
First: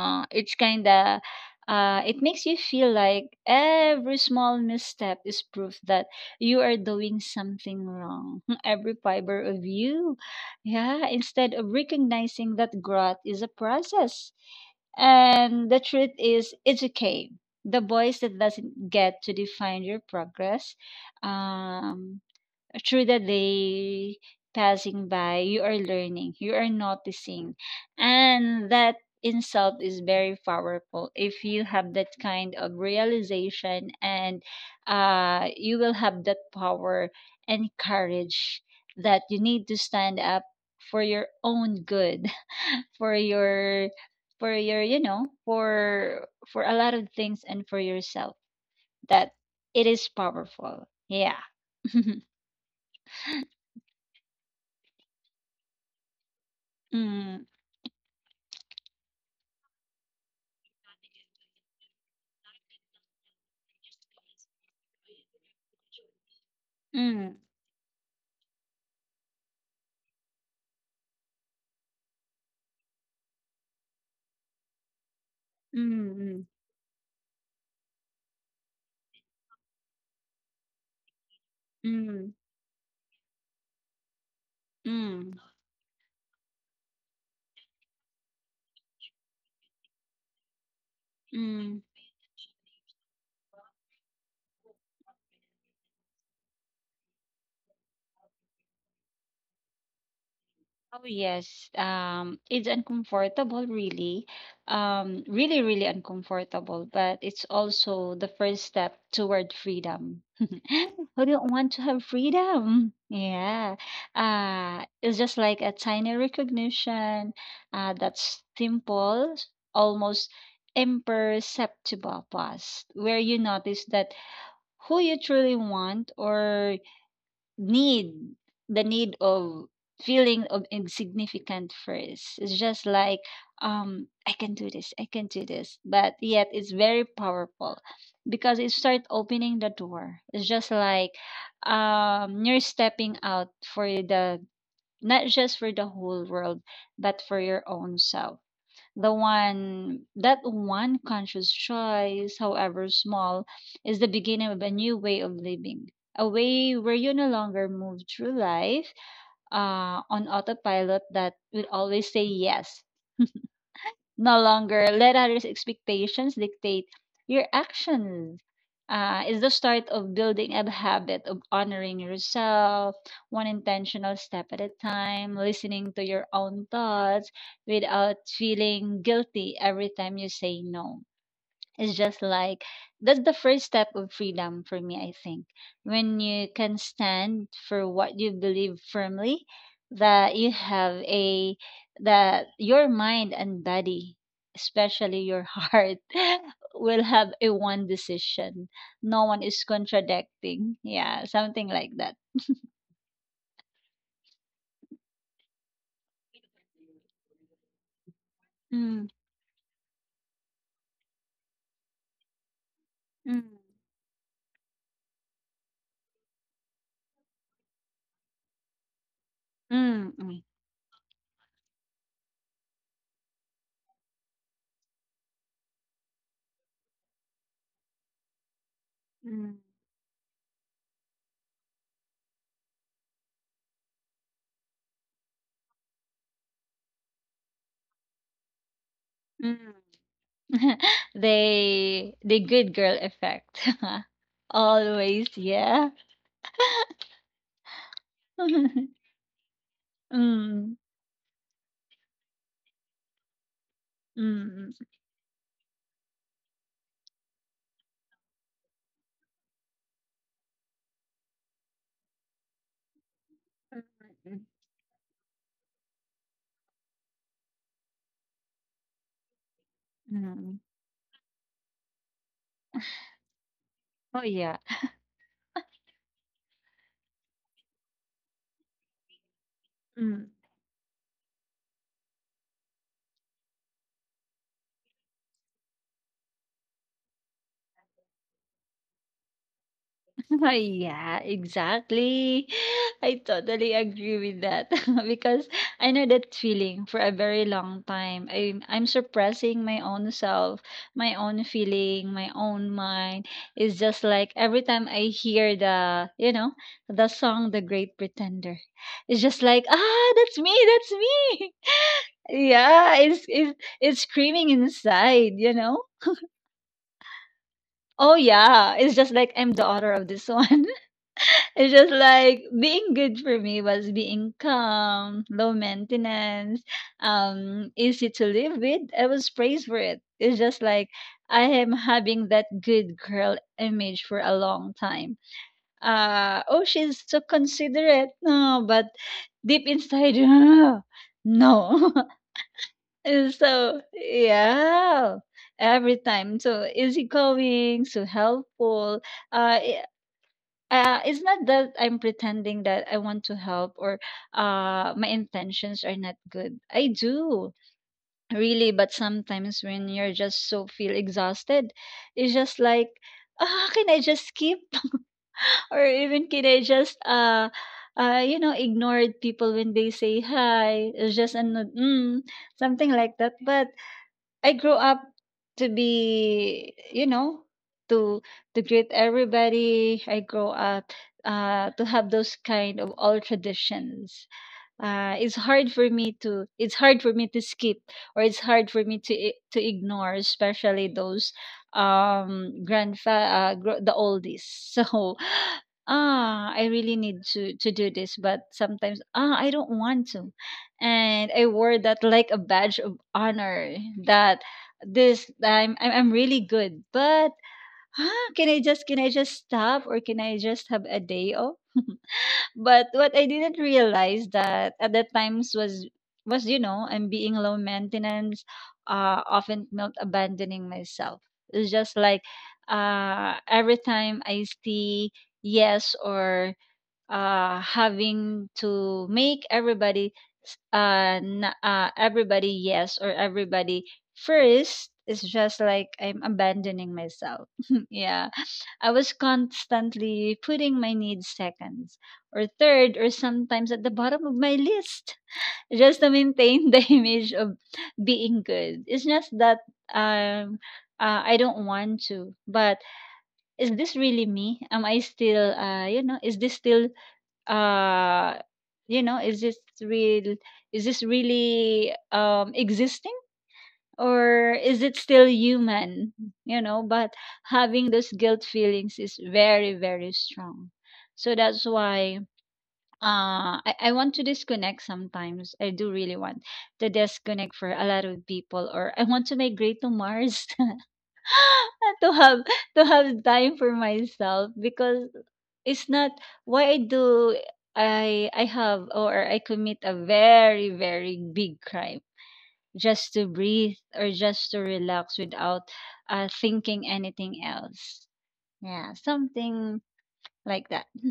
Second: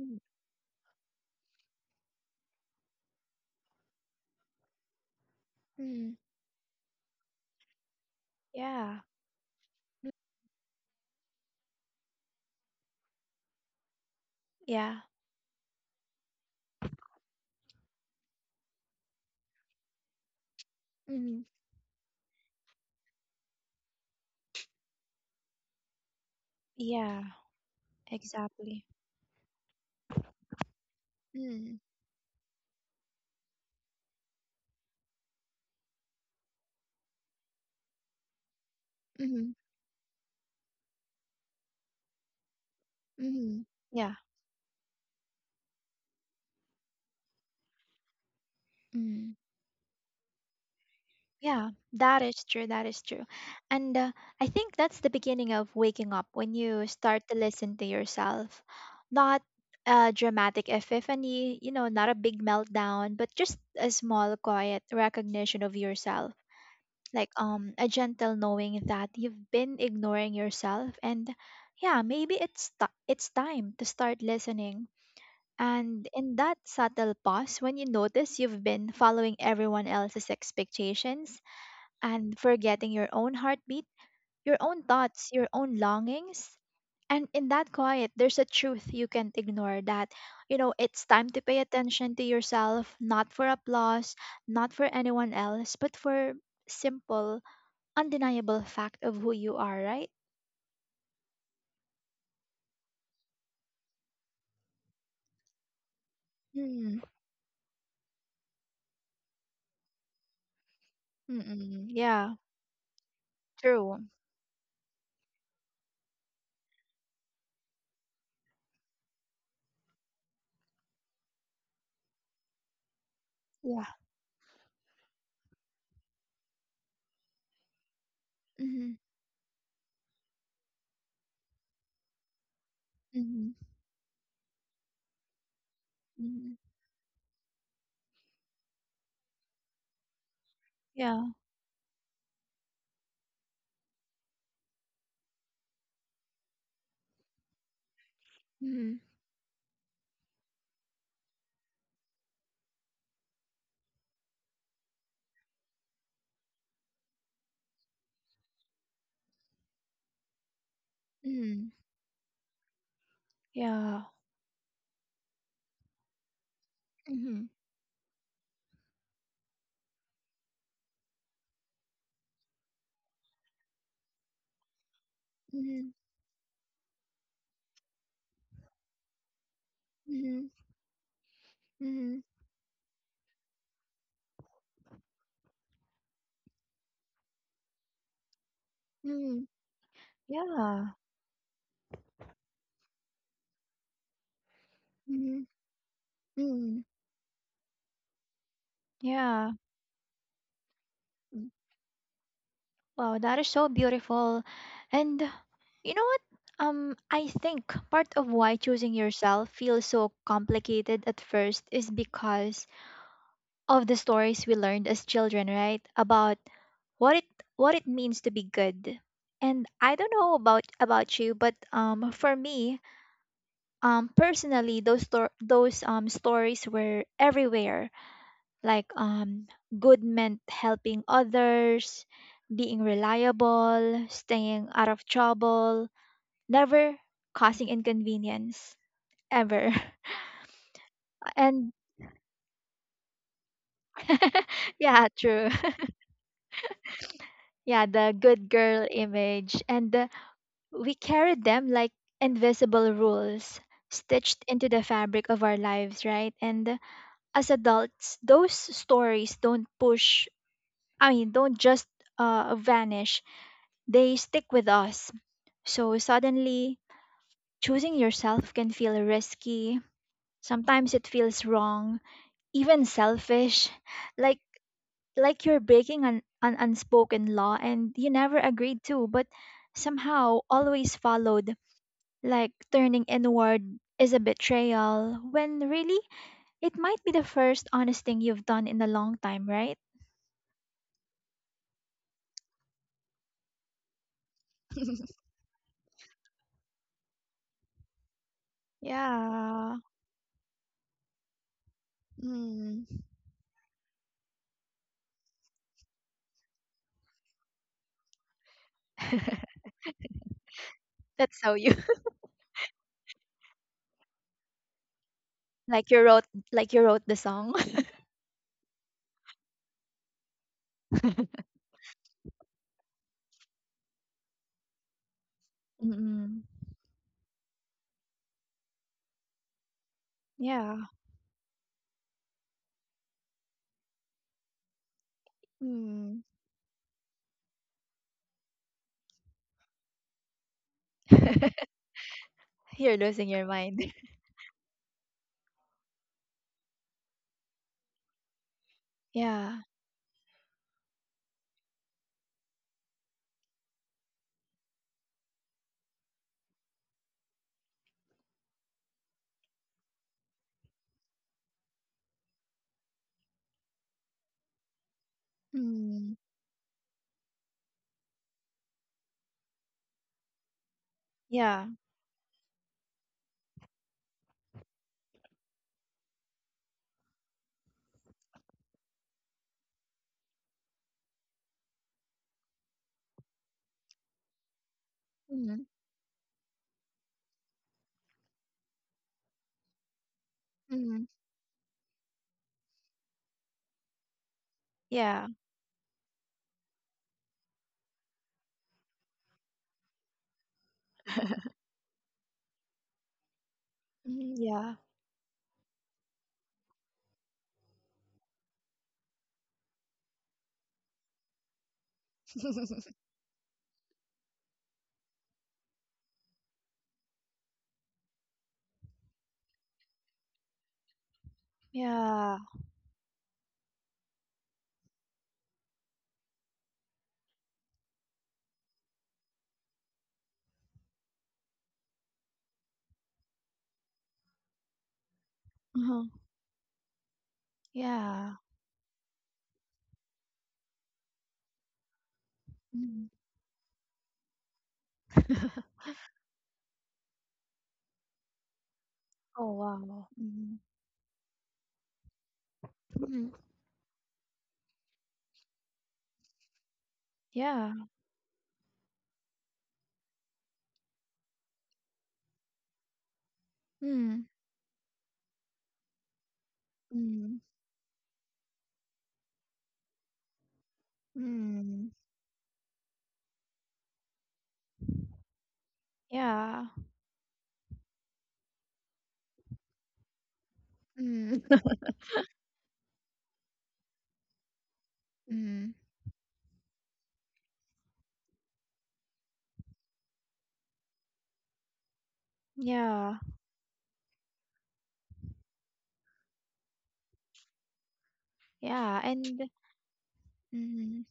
Speaker 1: Mm-hmm.
Speaker 2: it's kinda uh, it makes you feel like every small misstep is proof that
Speaker 1: Mm-hmm.
Speaker 2: you are doing something wrong. Every
Speaker 1: Yeah.
Speaker 2: fiber of you. Yeah, instead of recognizing that growth is a process.
Speaker 1: Yeah.
Speaker 2: And the truth is, it's okay. The voice that doesn't get to define your progress.
Speaker 1: Mm-hmm.
Speaker 2: Um, Through the day passing by, you are learning, you are
Speaker 1: Yeah.
Speaker 2: noticing. And
Speaker 1: Exactly.
Speaker 2: that in self is very powerful if you
Speaker 1: Mm-hmm.
Speaker 2: have that kind of realization and you will have that power and courage that you
Speaker 1: Mm-hmm.
Speaker 2: need to stand up for your own good for your
Speaker 1: Yeah.
Speaker 2: for your you know for a lot of things and for yourself that
Speaker 1: Mm.
Speaker 2: it is powerful, yeah.
Speaker 1: Yeah. That is true. That is true. And I think that's the beginning of waking up when you start to
Speaker 2: Mm.
Speaker 1: listen to yourself. Not a dramatic epiphany, you know, not a big meltdown, but just a small, quiet recognition of yourself, like
Speaker 2: Mm,
Speaker 1: a gentle knowing that you've been ignoring yourself. And yeah, maybe it's time to start listening, and in
Speaker 2: mm,
Speaker 1: that subtle pause when you notice you've been following everyone else's expectations
Speaker 2: mm,
Speaker 1: and forgetting your own heartbeat, your own thoughts,
Speaker 2: mm,
Speaker 1: your own longings, and in that quiet there's a truth you can't ignore, that you know it's time to pay
Speaker 2: mm.
Speaker 1: attention to yourself, not for applause, not for anyone else, but for simple, undeniable fact of who you are, right?
Speaker 2: Oh yes, it's uncomfortable, really, really, really uncomfortable.
Speaker 1: Mm.
Speaker 2: But it's also the first step toward freedom. Who don't want to
Speaker 1: Mm-mm.
Speaker 2: have
Speaker 1: Yeah.
Speaker 2: freedom? Yeah,
Speaker 1: True.
Speaker 2: it's just like a tiny recognition, that's simple, almost imperceptible pause, where you notice
Speaker 1: Yeah.
Speaker 2: that who you truly want or need the
Speaker 1: Mm-hmm.
Speaker 2: need of feeling of insignificant first. It's just like
Speaker 1: Mm-hmm.
Speaker 2: I can do this, but yet
Speaker 1: Mm-hmm.
Speaker 2: it's very powerful because it start opening the door. It's just like
Speaker 1: Yeah.
Speaker 2: you're stepping out for the not just for the whole world but for your own self.
Speaker 1: Mm-hmm.
Speaker 2: The one that one conscious choice, however small, is the beginning of a new way of living. A way where you no longer move through life on autopilot that
Speaker 1: Mm-hmm.
Speaker 2: will always say yes,
Speaker 1: Yeah.
Speaker 2: no longer let others' expectations dictate
Speaker 1: Mm-hmm.
Speaker 2: your actions. Is the start of building a habit of honoring yourself, one intentional step at a time,
Speaker 1: Mm-hmm.
Speaker 2: listening to your own thoughts without feeling guilty every time you
Speaker 1: Mm-hmm.
Speaker 2: say no. It's
Speaker 1: Mm-hmm.
Speaker 2: just like that's the first step of freedom for me, I think. When you can stand for what you believe
Speaker 1: Mm-hmm.
Speaker 2: firmly, that you
Speaker 1: Yeah.
Speaker 2: have a that your mind and body, especially
Speaker 1: Mm-hmm.
Speaker 2: your heart,
Speaker 1: Mm-hmm.
Speaker 2: will have a one decision. No one
Speaker 1: Yeah.
Speaker 2: is contradicting. Yeah,
Speaker 1: Mm.
Speaker 2: something like that.
Speaker 1: Wow, that is so beautiful. And you know what? I think part of why choosing
Speaker 2: Mm,
Speaker 1: yourself feels so complicated at first is because
Speaker 2: mm,
Speaker 1: of the stories we learned as children, right? About what it what it means to be good. And I don't
Speaker 2: mm,
Speaker 1: know
Speaker 2: mm,
Speaker 1: about you, but for me, personally those stories were everywhere. Like,
Speaker 2: mm,
Speaker 1: good meant helping others, being reliable, staying out of trouble, never causing inconvenience ever.
Speaker 2: mm.
Speaker 1: And
Speaker 2: They the good girl effect.
Speaker 1: yeah,
Speaker 2: Always,
Speaker 1: true.
Speaker 2: yeah.
Speaker 1: Yeah, the good girl image. And
Speaker 2: Mm,
Speaker 1: we carried them like invisible rules stitched into
Speaker 2: mm,
Speaker 1: the fabric of our lives, right? And as adults, those stories don't push, I mean, don't just vanish, they stick with us. So suddenly, choosing yourself can feel risky.
Speaker 2: mm.
Speaker 1: Sometimes it feels wrong, even selfish,
Speaker 2: Oh,
Speaker 1: like
Speaker 2: yeah.
Speaker 1: like you're breaking an unspoken law and you never agreed to, but somehow always followed, like turning inward is a betrayal when really it might be the first honest thing you've done in a long time, right?
Speaker 2: Oh yeah, exactly. I totally agree with that because I know that feeling for a very long time. I'm suppressing my
Speaker 1: Yeah.
Speaker 2: own self, my own feeling, my own
Speaker 1: Mm.
Speaker 2: mind. It's just like every time I hear the, you know, the song The Great Pretender. It's just like, ah, that's me, that's
Speaker 1: That's
Speaker 2: me.
Speaker 1: how you
Speaker 2: Yeah, it's screaming inside, you know?
Speaker 1: like you wrote like you wrote the song.
Speaker 2: Oh yeah, it's just like I'm the author of this one. It's just like being good for me was being calm, low
Speaker 1: Mm-mm.
Speaker 2: maintenance, easy to live with. I was praised for it. It's just
Speaker 1: Yeah.
Speaker 2: like I am having that good girl image for a long time.
Speaker 1: Mm.
Speaker 2: Uh oh, she's so considerate. No, but deep inside, "Ah, no.
Speaker 1: You're losing
Speaker 2: And
Speaker 1: your
Speaker 2: so
Speaker 1: mind.
Speaker 2: yeah, every time so easygoing, so helpful uh,
Speaker 1: Yeah.
Speaker 2: it's not that I'm pretending that I want to help or my intentions are not good. I do really, but sometimes when you're just so feel exhausted, it's just like, ah, can I just skip or
Speaker 1: Mm.
Speaker 2: even can I just you know, ignore people when they say hi. It's just an
Speaker 1: Yeah.
Speaker 2: mm, something like that. But I grew up to be, you know, to to greet everybody. I grew up to have those kind of old traditions. uh, it's
Speaker 1: Mm.
Speaker 2: hard for me to skip or it's hard for me to to ignore, especially
Speaker 1: Mm.
Speaker 2: those the oldies. So
Speaker 1: Yeah.
Speaker 2: ah, I really need to do this, but sometimes ah, I don't want to. And I wore that like a badge of honor
Speaker 1: Mm.
Speaker 2: that
Speaker 1: Yeah.
Speaker 2: this I'm really good. But ah, can I just stop, or can I just have a day off? But what I didn't realize that at that times was you know, I'm being low maintenance, often not abandoning myself. It's just like
Speaker 1: Yeah.
Speaker 2: every time I see yes or having to make everybody everybody yes or everybody first. It's just like
Speaker 1: Uh-huh.
Speaker 2: I'm abandoning myself. Yeah.
Speaker 1: Yeah.
Speaker 2: I was constantly putting my needs second or third
Speaker 1: Mm.
Speaker 2: or sometimes at the bottom of my list just to maintain the image of being good. It's just
Speaker 1: Oh
Speaker 2: that
Speaker 1: wow. Mm.
Speaker 2: um I don't want to, but
Speaker 1: Mm.
Speaker 2: is this really me? Am I still you know, is this still
Speaker 1: Yeah.
Speaker 2: uh you know, is this real, is this really existing?
Speaker 1: Mm,
Speaker 2: Or is it still human, you know? But
Speaker 1: mm,
Speaker 2: having those guilt feelings is very very strong, so that's
Speaker 1: mm.
Speaker 2: why I want to disconnect. Sometimes I do really want
Speaker 1: Yeah.
Speaker 2: to disconnect for a lot of people, or I want to migrate to Mars
Speaker 1: Mm,
Speaker 2: to have time for myself because
Speaker 1: mm.
Speaker 2: it's not why I do I have or I commit a very very big crime just
Speaker 1: Yeah.
Speaker 2: to breathe or just to relax without thinking anything else. Yeah,
Speaker 1: Yeah. And
Speaker 2: something like that.
Speaker 1: mm,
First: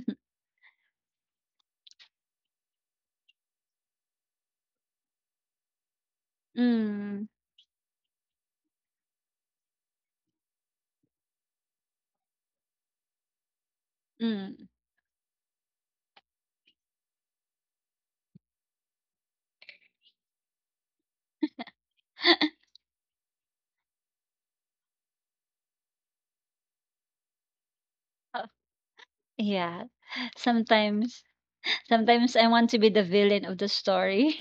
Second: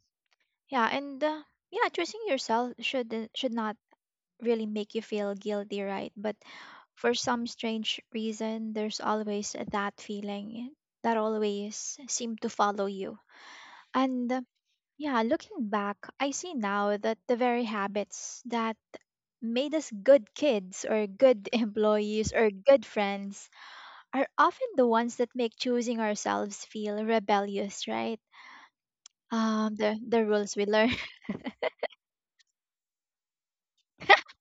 Speaker 1: yeah, and yeah, choosing yourself should not really make you feel guilty, right? But for
Speaker 2: Mm,
Speaker 1: some strange reason, there's always that feeling that always seem to follow you. And
Speaker 2: mm.
Speaker 1: yeah, looking back, I see now that the very habits that made us good kids or good employees or good friends are often the ones that make choosing ourselves feel rebellious, right?
Speaker 2: Yeah,
Speaker 1: The rules we learn,
Speaker 2: sometimes, sometimes I want to be the villain of the story.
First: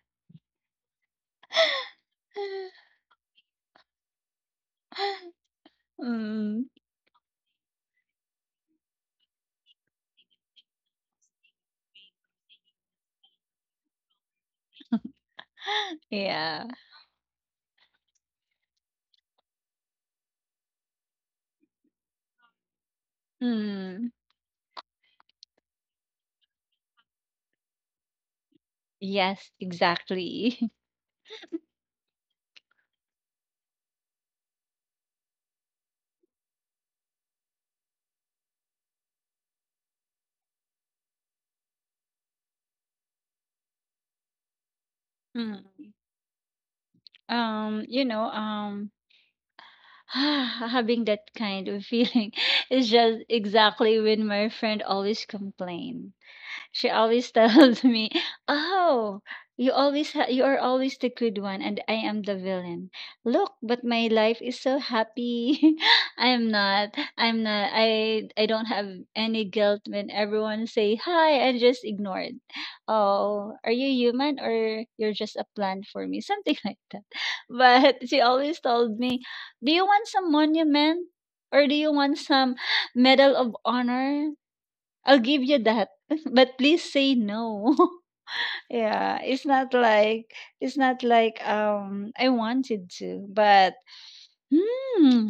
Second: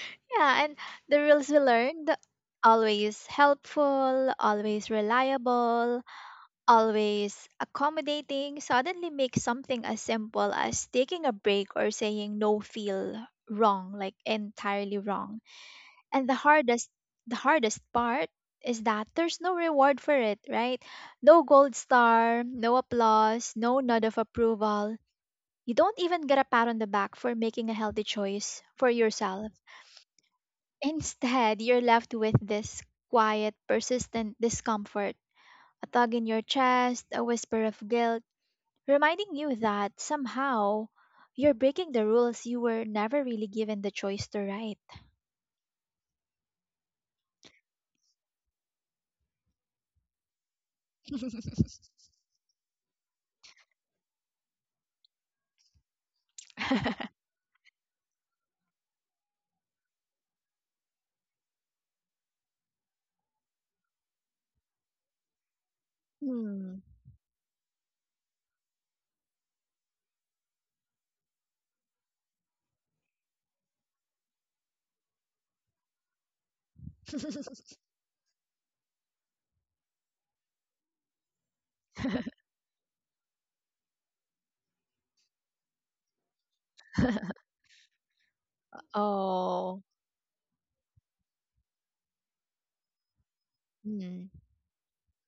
Speaker 1: yeah, and the rules we learned, always helpful, always reliable,
Speaker 2: Mm,
Speaker 1: always accommodating, suddenly make something as simple as taking a break or saying no feel wrong, like entirely wrong. And the
Speaker 2: yeah.
Speaker 1: hardest the hardest part is that there's no reward for it, right? No gold star, no applause, no nod
Speaker 2: Mm,
Speaker 1: of approval. You don't even get a pat on the back for making a healthy choice for
Speaker 2: yes,
Speaker 1: yourself.
Speaker 2: exactly.
Speaker 1: Instead, you're left with this quiet, persistent discomfort, a tug in your chest, a whisper of guilt reminding you that somehow you're breaking the rules you were never really given the choice to write.
Speaker 2: Mm. Um, you know, um, having that kind of feeling is just exactly when my friend always complain. She always tells me, "Oh, you always you are always the good one, and I am the villain. Look, but my life is so happy. I am
Speaker 1: Hmm.
Speaker 2: not. I'm not. I don't have any guilt when everyone say hi. I just ignored. Oh, are you human or you're just a plant for me? Something like that. But she always told me, "Do you want some monument?" Or do you want some Medal of Honor? I'll give you that, but please say no. Yeah, it's not
Speaker 1: Oh,
Speaker 2: like I wanted to, but
Speaker 1: mm,
Speaker 2: hmm,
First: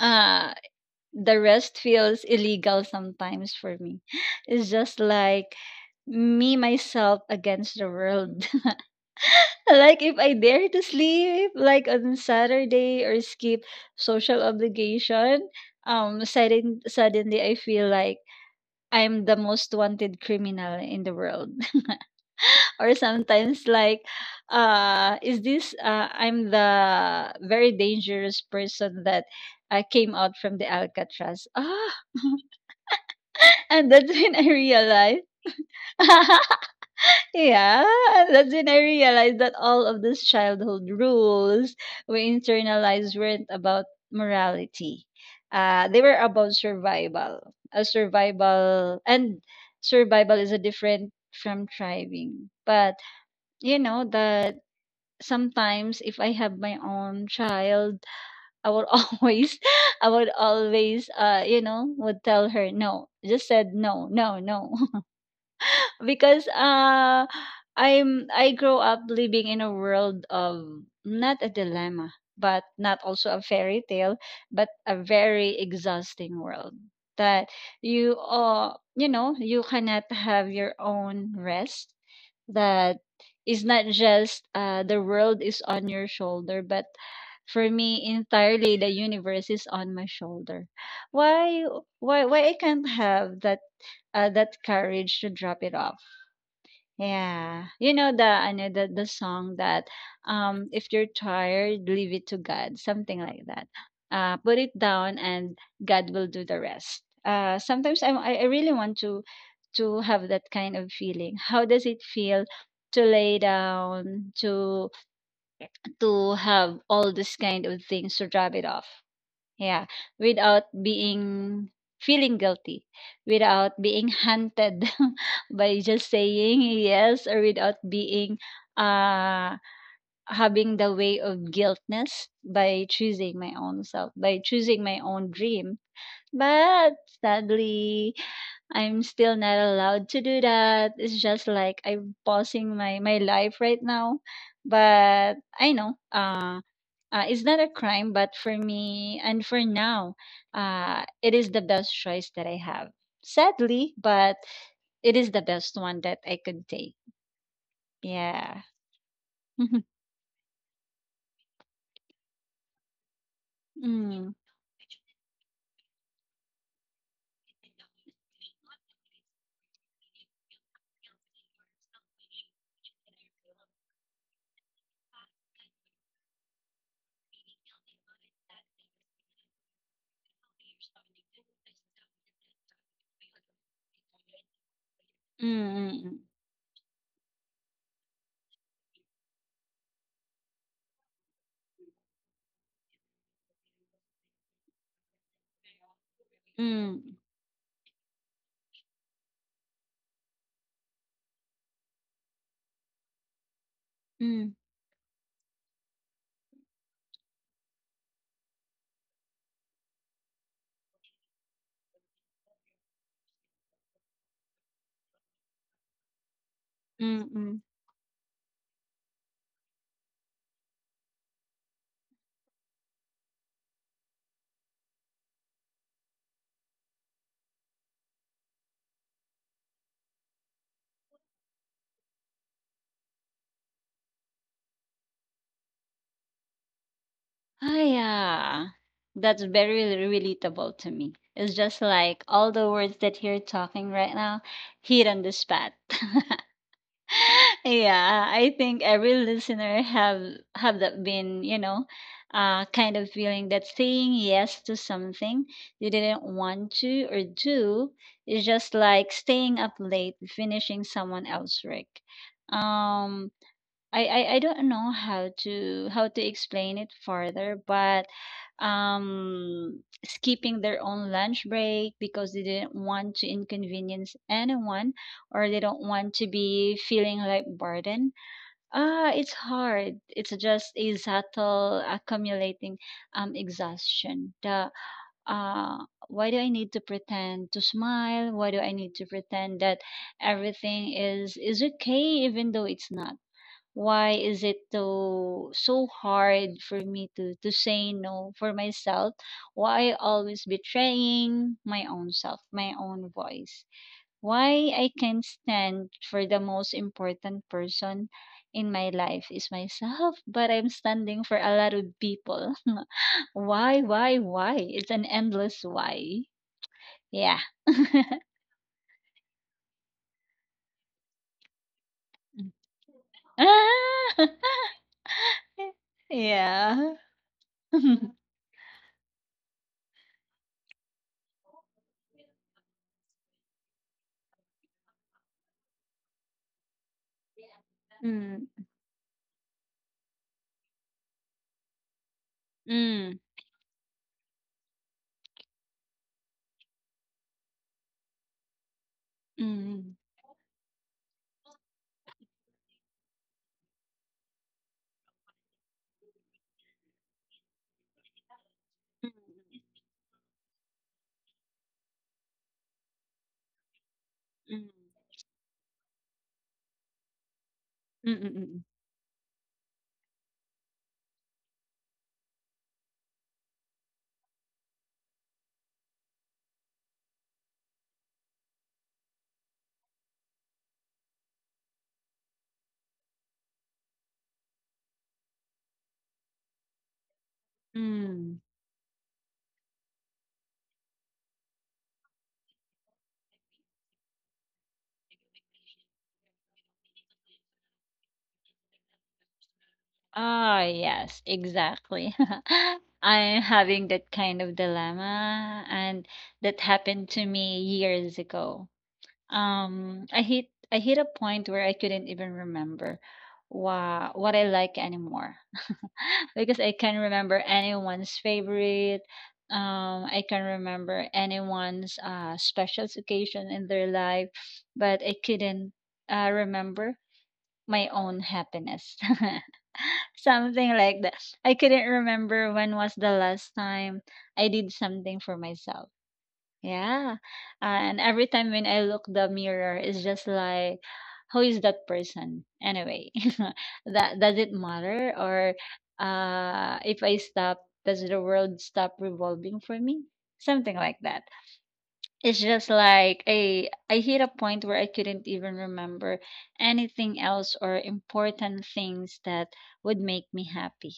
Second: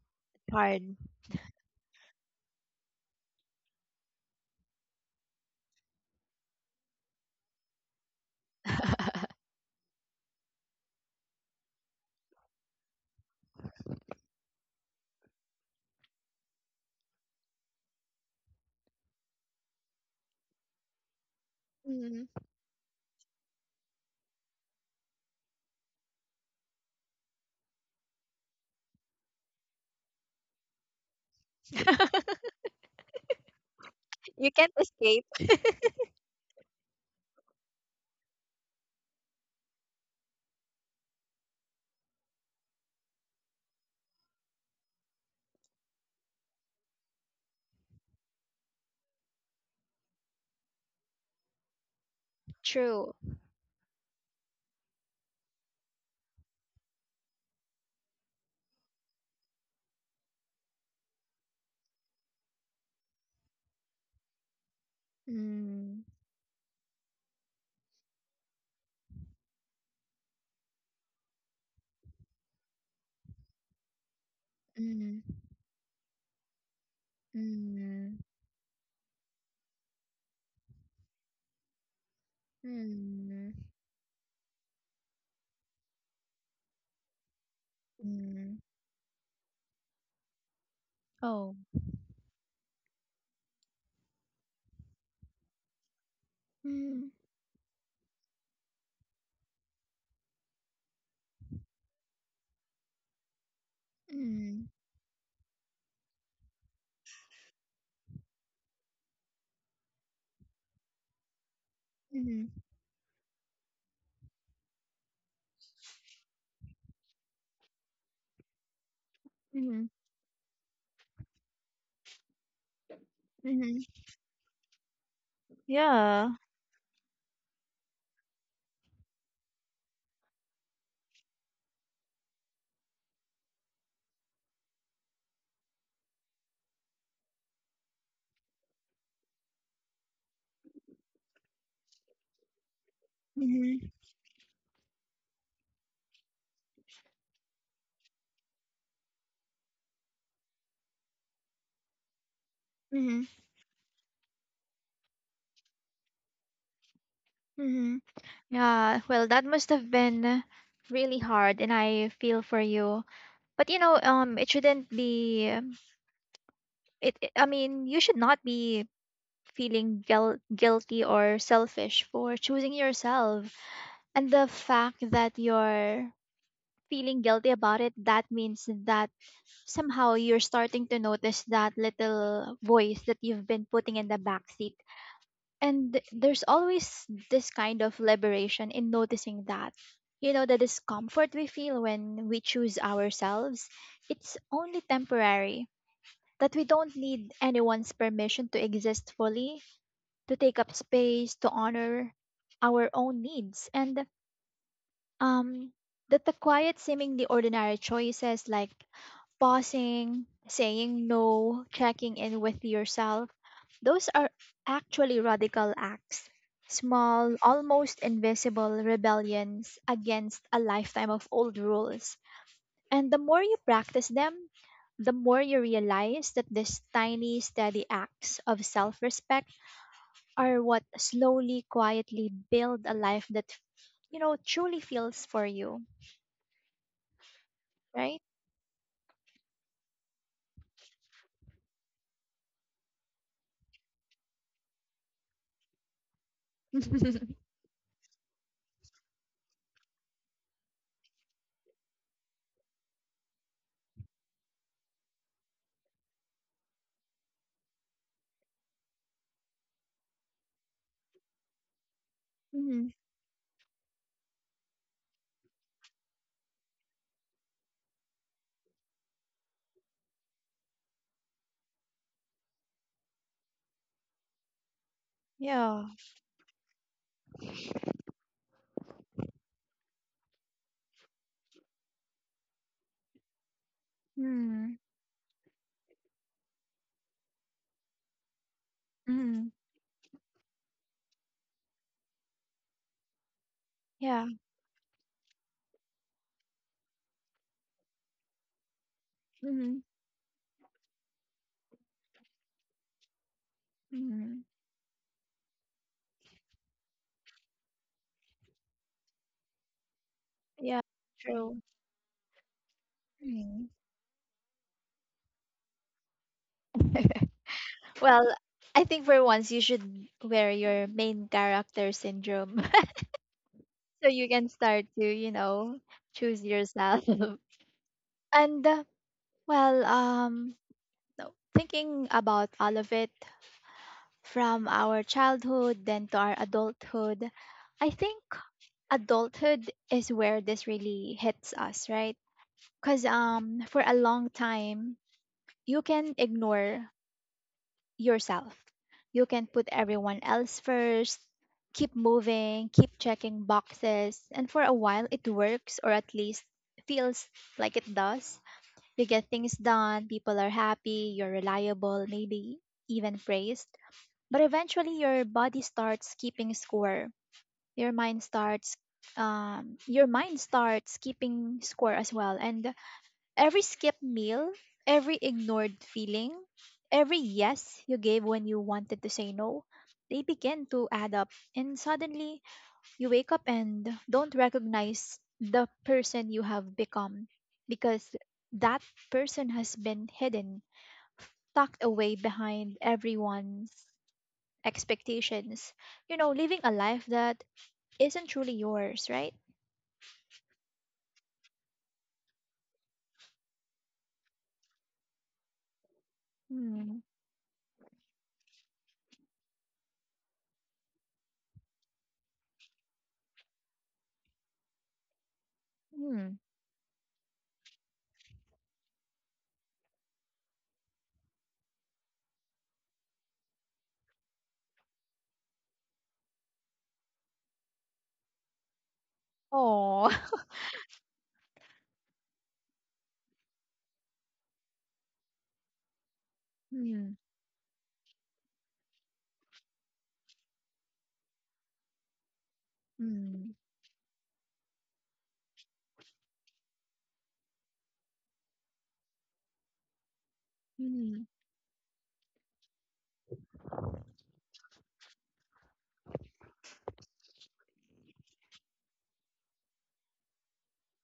Speaker 2: uh
Speaker 1: hard.
Speaker 2: the rest feels illegal sometimes for me. It's just like me myself against the world. Like if I dare to sleep like on Saturday or skip social obligation, suddenly I feel like I'm the most wanted criminal in the world.
Speaker 1: Mm.
Speaker 2: Or sometimes like is this I'm the very dangerous person that came out from the Alcatraz, ah. And that's when I
Speaker 1: You can't
Speaker 2: realized
Speaker 1: escape.
Speaker 2: yeah, that's when I realized that all of these childhood rules we internalized weren't about morality. They were about survival, a survival. And survival is a different from thriving. But
Speaker 1: True.
Speaker 2: you know the sometimes if I have my own child, I would always, I would always, you know, would tell her no. Just said no, no, no,
Speaker 1: Mm,
Speaker 2: because I grow up living in a world of not a dilemma, but not also a fairy tale, but a
Speaker 1: mm,
Speaker 2: very exhausting world that you
Speaker 1: mm,
Speaker 2: you know, you cannot have your own rest, that
Speaker 1: mm,
Speaker 2: it's not just the world is on your shoulder, but for me
Speaker 1: mm.
Speaker 2: entirely the universe is on my shoulder.
Speaker 1: Oh.
Speaker 2: Why why I can't have that that courage to drop it off?
Speaker 1: Mm,
Speaker 2: Yeah. You know the the song that if you're tired, leave it to God, something like that. Put
Speaker 1: mm,
Speaker 2: it down and God will do the rest. Sometimes I really want to have that kind of feeling. How does it feel
Speaker 1: mm,
Speaker 2: to lay down, to have all this kind of things to drop it off? Yeah,
Speaker 1: mm,
Speaker 2: without being feeling guilty, without
Speaker 1: mm.
Speaker 2: being hunted by just
Speaker 1: Yeah.
Speaker 2: saying yes, or without being uh having the way of guiltness by choosing my own self, by choosing my own dream. But sadly, I'm still not allowed to do that. It's just like I'm pausing my my life right
Speaker 1: Mm-hmm.
Speaker 2: now. But I know, it's not a crime, but for me and for now, it is the best choice that I have.
Speaker 1: Mm-hmm.
Speaker 2: Sadly, but it is the best one that I could take.
Speaker 1: Mm-hmm.
Speaker 2: Yeah.
Speaker 1: Yeah, well, that must
Speaker 2: mm,
Speaker 1: have been really hard, and I feel for you. But you know,
Speaker 2: mm,
Speaker 1: it shouldn't be. You should not be guilty or selfish for choosing yourself. And the fact that you're feeling guilty about it, that means that somehow you're starting to notice that little voice that you've been putting in the backseat. And
Speaker 2: mm,
Speaker 1: there's always this kind of liberation in noticing that, you know, the discomfort we feel when we choose ourselves, it's only temporary, that we don't
Speaker 2: mm,
Speaker 1: need anyone's permission to exist fully, to take up space, to honor our own needs. And
Speaker 2: mm,
Speaker 1: um, that the quiet, seemingly ordinary choices like pausing, saying no, checking in with yourself, those are actually radical acts.
Speaker 2: mm,
Speaker 1: Small,
Speaker 2: mm.
Speaker 1: almost invisible rebellions against a lifetime of old rules. And the more you practice them, the more you realize that these tiny, steady acts of self respect are what slowly, quietly build a life that, you know, truly feels for you,
Speaker 2: Ah,
Speaker 1: right?
Speaker 2: yeah. That's very relatable to me. It's just like all the words that you're talking right now, hit on the spot. yeah, I think every listener have that been, you know, kind of feeling that saying yes to something you didn't want to or do is just like staying up late finishing someone else's work.
Speaker 1: Mhm.
Speaker 2: Um I don't know how to explain it further, but skipping their own lunch break because they didn't want to inconvenience anyone or they
Speaker 1: Yeah.
Speaker 2: don't want to be feeling like burden. Ah, it's hard. It's just a subtle accumulating exhaustion. The
Speaker 1: Mm.
Speaker 2: Why do I need to pretend to smile? Why do I need to
Speaker 1: Mm.
Speaker 2: pretend that everything is okay even though it's not? Why
Speaker 1: Yeah.
Speaker 2: is it so hard for me to say no for myself?
Speaker 1: Mhm.
Speaker 2: Why I always betraying my own self, my own voice?
Speaker 1: Mhm.
Speaker 2: Why I can't stand for the most important person in my life is myself? But I'm
Speaker 1: Yeah,
Speaker 2: standing for a
Speaker 1: true.
Speaker 2: lot of people.
Speaker 1: Mhm.
Speaker 2: Why, it's an endless why. Yeah.
Speaker 1: Well, I think for once you should wear your main character syndrome so you
Speaker 2: Ah!
Speaker 1: can start to, you know, choose
Speaker 2: Yeah.
Speaker 1: yourself. And well, thinking about all of it from our childhood then to our adulthood, I think
Speaker 2: Mm,
Speaker 1: adulthood is where this really hits us, right? Because
Speaker 2: mm,
Speaker 1: for a long time, you can ignore yourself. You can put
Speaker 2: mm,
Speaker 1: everyone else first, keep moving, keep checking boxes, and for a while it works, or at least feels like it does. You get things
Speaker 2: mm.
Speaker 1: done, people are happy, you're reliable, maybe even praised. But
Speaker 2: Mm.
Speaker 1: eventually your body starts keeping score. Your
Speaker 2: Mm,
Speaker 1: mind
Speaker 2: mm, mm,
Speaker 1: starts your mind starts keeping score as well. And every skipped meal, every ignored feeling, every yes you gave when you wanted to say no, they begin to add up. And suddenly, you wake up and don't recognize the person you have become, because
Speaker 2: mm.
Speaker 1: that person has been hidden, tucked away behind everyone's expectations. You know, living a life that isn't truly yours, right?
Speaker 2: Ah, yes, exactly. I'm having that kind of dilemma, and that
Speaker 1: Hmm.
Speaker 2: happened to me years ago. Um, I hit I hit a point where I couldn't even remember what I like anymore.
Speaker 1: Hmm.
Speaker 2: Because I can not remember anyone's favorite. I can not remember anyone's special occasion in their life, but I couldn't remember my own happiness.
Speaker 1: Oh.
Speaker 2: Something like that. I couldn't remember when was the last time I did something for myself.
Speaker 1: Hmm.
Speaker 2: Yeah. And every time when I look the mirror, it's just like, who is that person anyway?
Speaker 1: Hmm.
Speaker 2: That does it matter? Or if I stop, does the world stop revolving for me? Something like
Speaker 1: Hmm.
Speaker 2: that. It's just like I hit a point where I couldn't even remember anything else or important things that would make me happy.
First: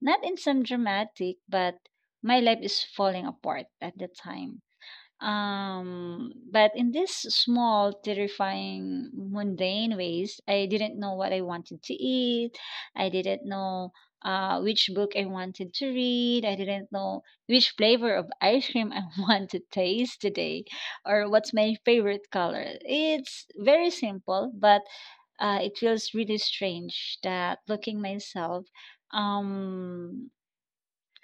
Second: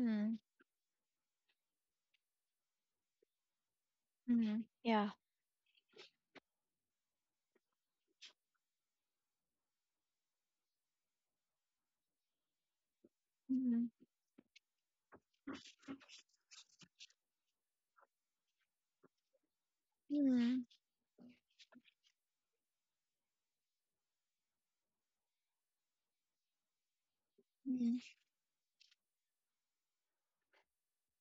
Speaker 2: Not in some dramatic, but my life is falling apart at the time.
Speaker 1: Mhm. Yeah.
Speaker 2: But in this small, terrifying, mundane ways, I didn't know what I wanted to eat. I didn't
Speaker 1: Mhm.
Speaker 2: know which book I wanted to read. I didn't know which flavor of ice cream I want to taste today
Speaker 1: Mhm.
Speaker 2: or what's my favorite color. It's very simple, but it feels really strange that looking
Speaker 1: Mhm.
Speaker 2: myself um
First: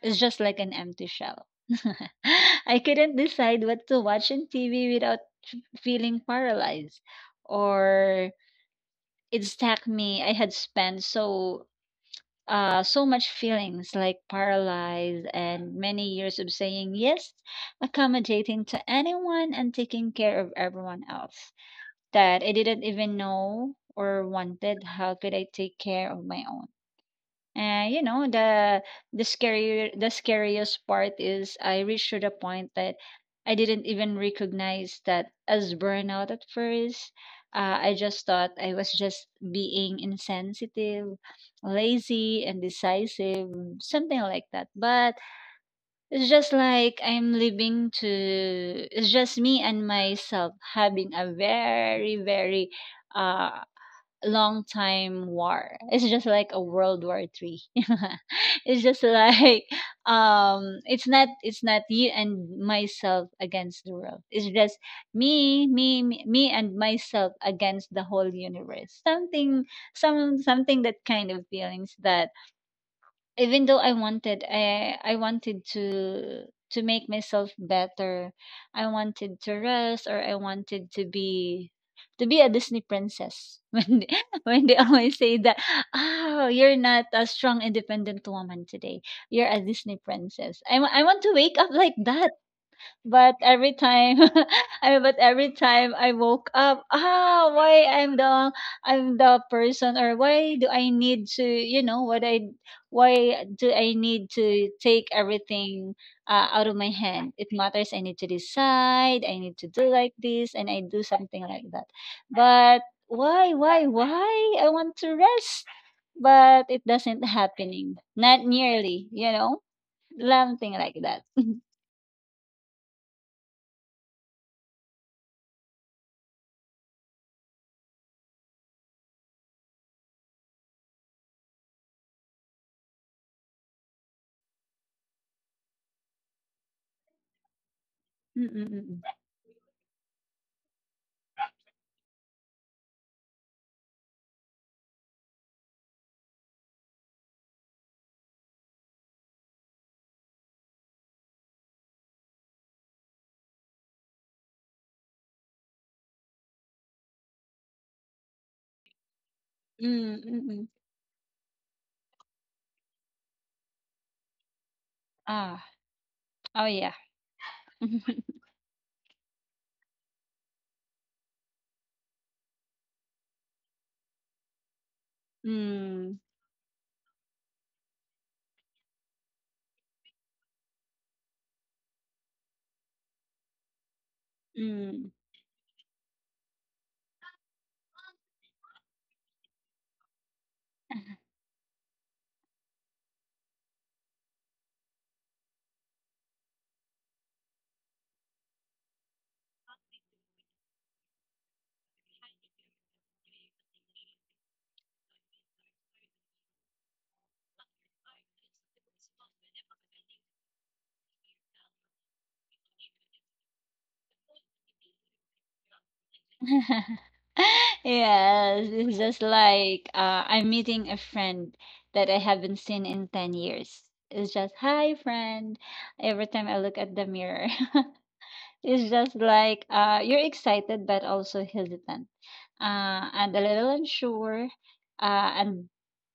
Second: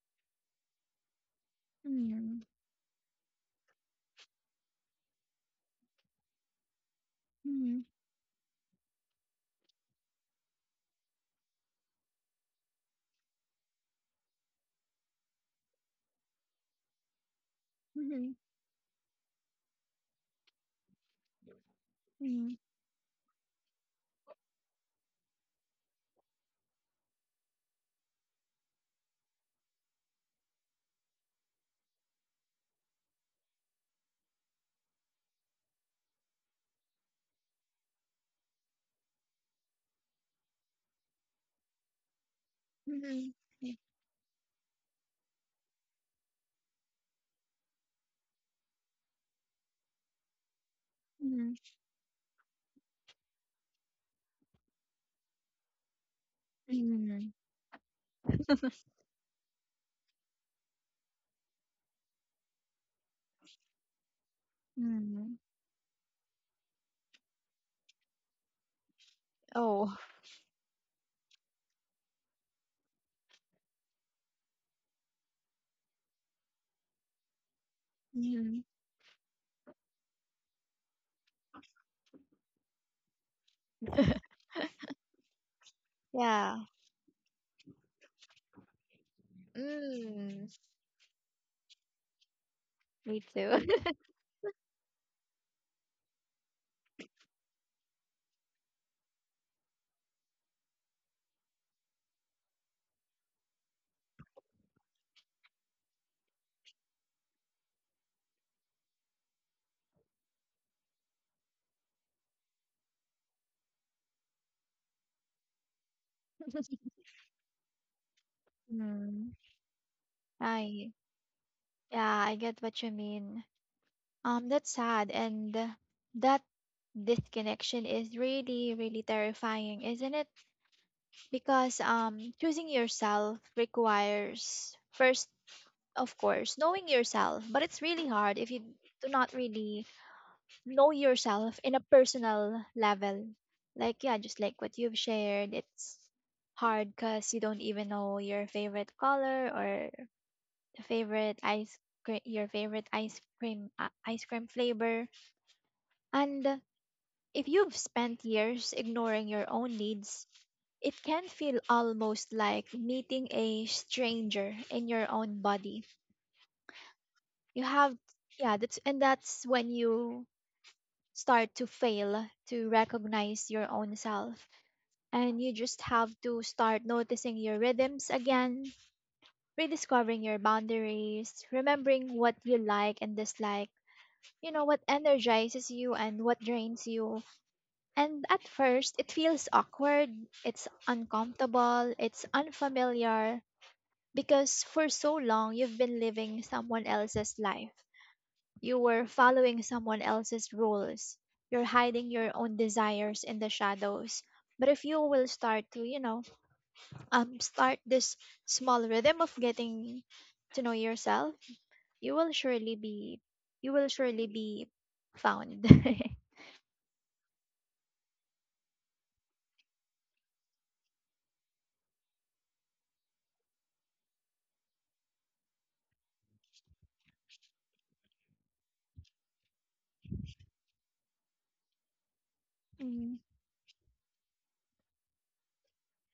Speaker 2: it's just like an empty shell.
Speaker 1: Mhm.
Speaker 2: I couldn't decide what to watch on TV without feeling paralyzed,
Speaker 1: Mhm.
Speaker 2: or it stuck me I had spent so so much feelings like paralyzed and many years of saying yes, accommodating to anyone and taking care of everyone else that I
Speaker 1: Mhm.
Speaker 2: didn't even know or wanted. How could I take care of my own? And you know, the scariest part is I reached to the point that I didn't even recognize that as burnout at first. I just thought I was just being insensitive, lazy, and
Speaker 1: Mhm. Mhm.
Speaker 2: decisive,
Speaker 1: Yeah.
Speaker 2: something like that. But it's just like I'm living to, it's just me and myself having a
Speaker 1: Mhm.
Speaker 2: very, very uh, long time war. It's just like a World War
Speaker 1: Mhm.
Speaker 2: Three. It's just like it's not you and myself against the world. It's just
Speaker 1: Mhm.
Speaker 2: me and myself against the whole universe.
Speaker 1: Oh.
Speaker 2: Something that kind of feelings that even though I wanted I wanted to make myself better.
Speaker 1: Mhm.
Speaker 2: I wanted to rest or I wanted to be a Disney princess. When they always say that, oh,
Speaker 1: Yeah.
Speaker 2: you're not a strong independent woman today. You're a Disney
Speaker 1: Mm.
Speaker 2: princess. I want to wake up like that
Speaker 1: Me
Speaker 2: but
Speaker 1: too.
Speaker 2: every time I but every time I woke up, ah, why I'm the person or why do I need to you know what I why do I need to take everything out of my hand? It matters. I need to decide. I need to do like this, and I do something like that. But why, why? I want to rest, but it doesn't happening. Not nearly, you
Speaker 1: Mm.
Speaker 2: know, something
Speaker 1: I
Speaker 2: like that.
Speaker 1: yeah, I get what you mean. That's sad, and that disconnection is really, really terrifying, isn't it? Because um, choosing yourself requires first, of course, knowing yourself, but it's really hard if you do not really know yourself in a personal level. Like, yeah, just like what you've shared, it's hard because you don't even know your favorite color or favorite ice your favorite ice cream flavor. And if you've spent years ignoring your own needs,
Speaker 2: Mm-mm-mm.
Speaker 1: it can feel almost like meeting a stranger in your own
Speaker 2: Ah,
Speaker 1: body.
Speaker 2: oh yeah.
Speaker 1: You have Yeah, that's when you start to fail to recognize your own self, and you just have
Speaker 2: Mm,
Speaker 1: to start noticing your rhythms again, rediscovering your boundaries, remembering what you like and dislike, you know, what
Speaker 2: mm.
Speaker 1: energizes you and what drains you. And at first it feels awkward, it's uncomfortable, it's unfamiliar, because for so long you've been living someone else's life. You were following someone else's rules. You're hiding your own desires in the shadows. But if you will start to, you know, start this small rhythm of getting to know yourself, you will surely be, you will surely be found.
Speaker 2: Yes, it's just like I'm meeting a friend that I haven't seen in 10 years. It's just, hi, friend. Every time I look at the mirror, it's just like you're excited but also hesitant,
Speaker 1: Mm,
Speaker 2: and a little unsure, uh, and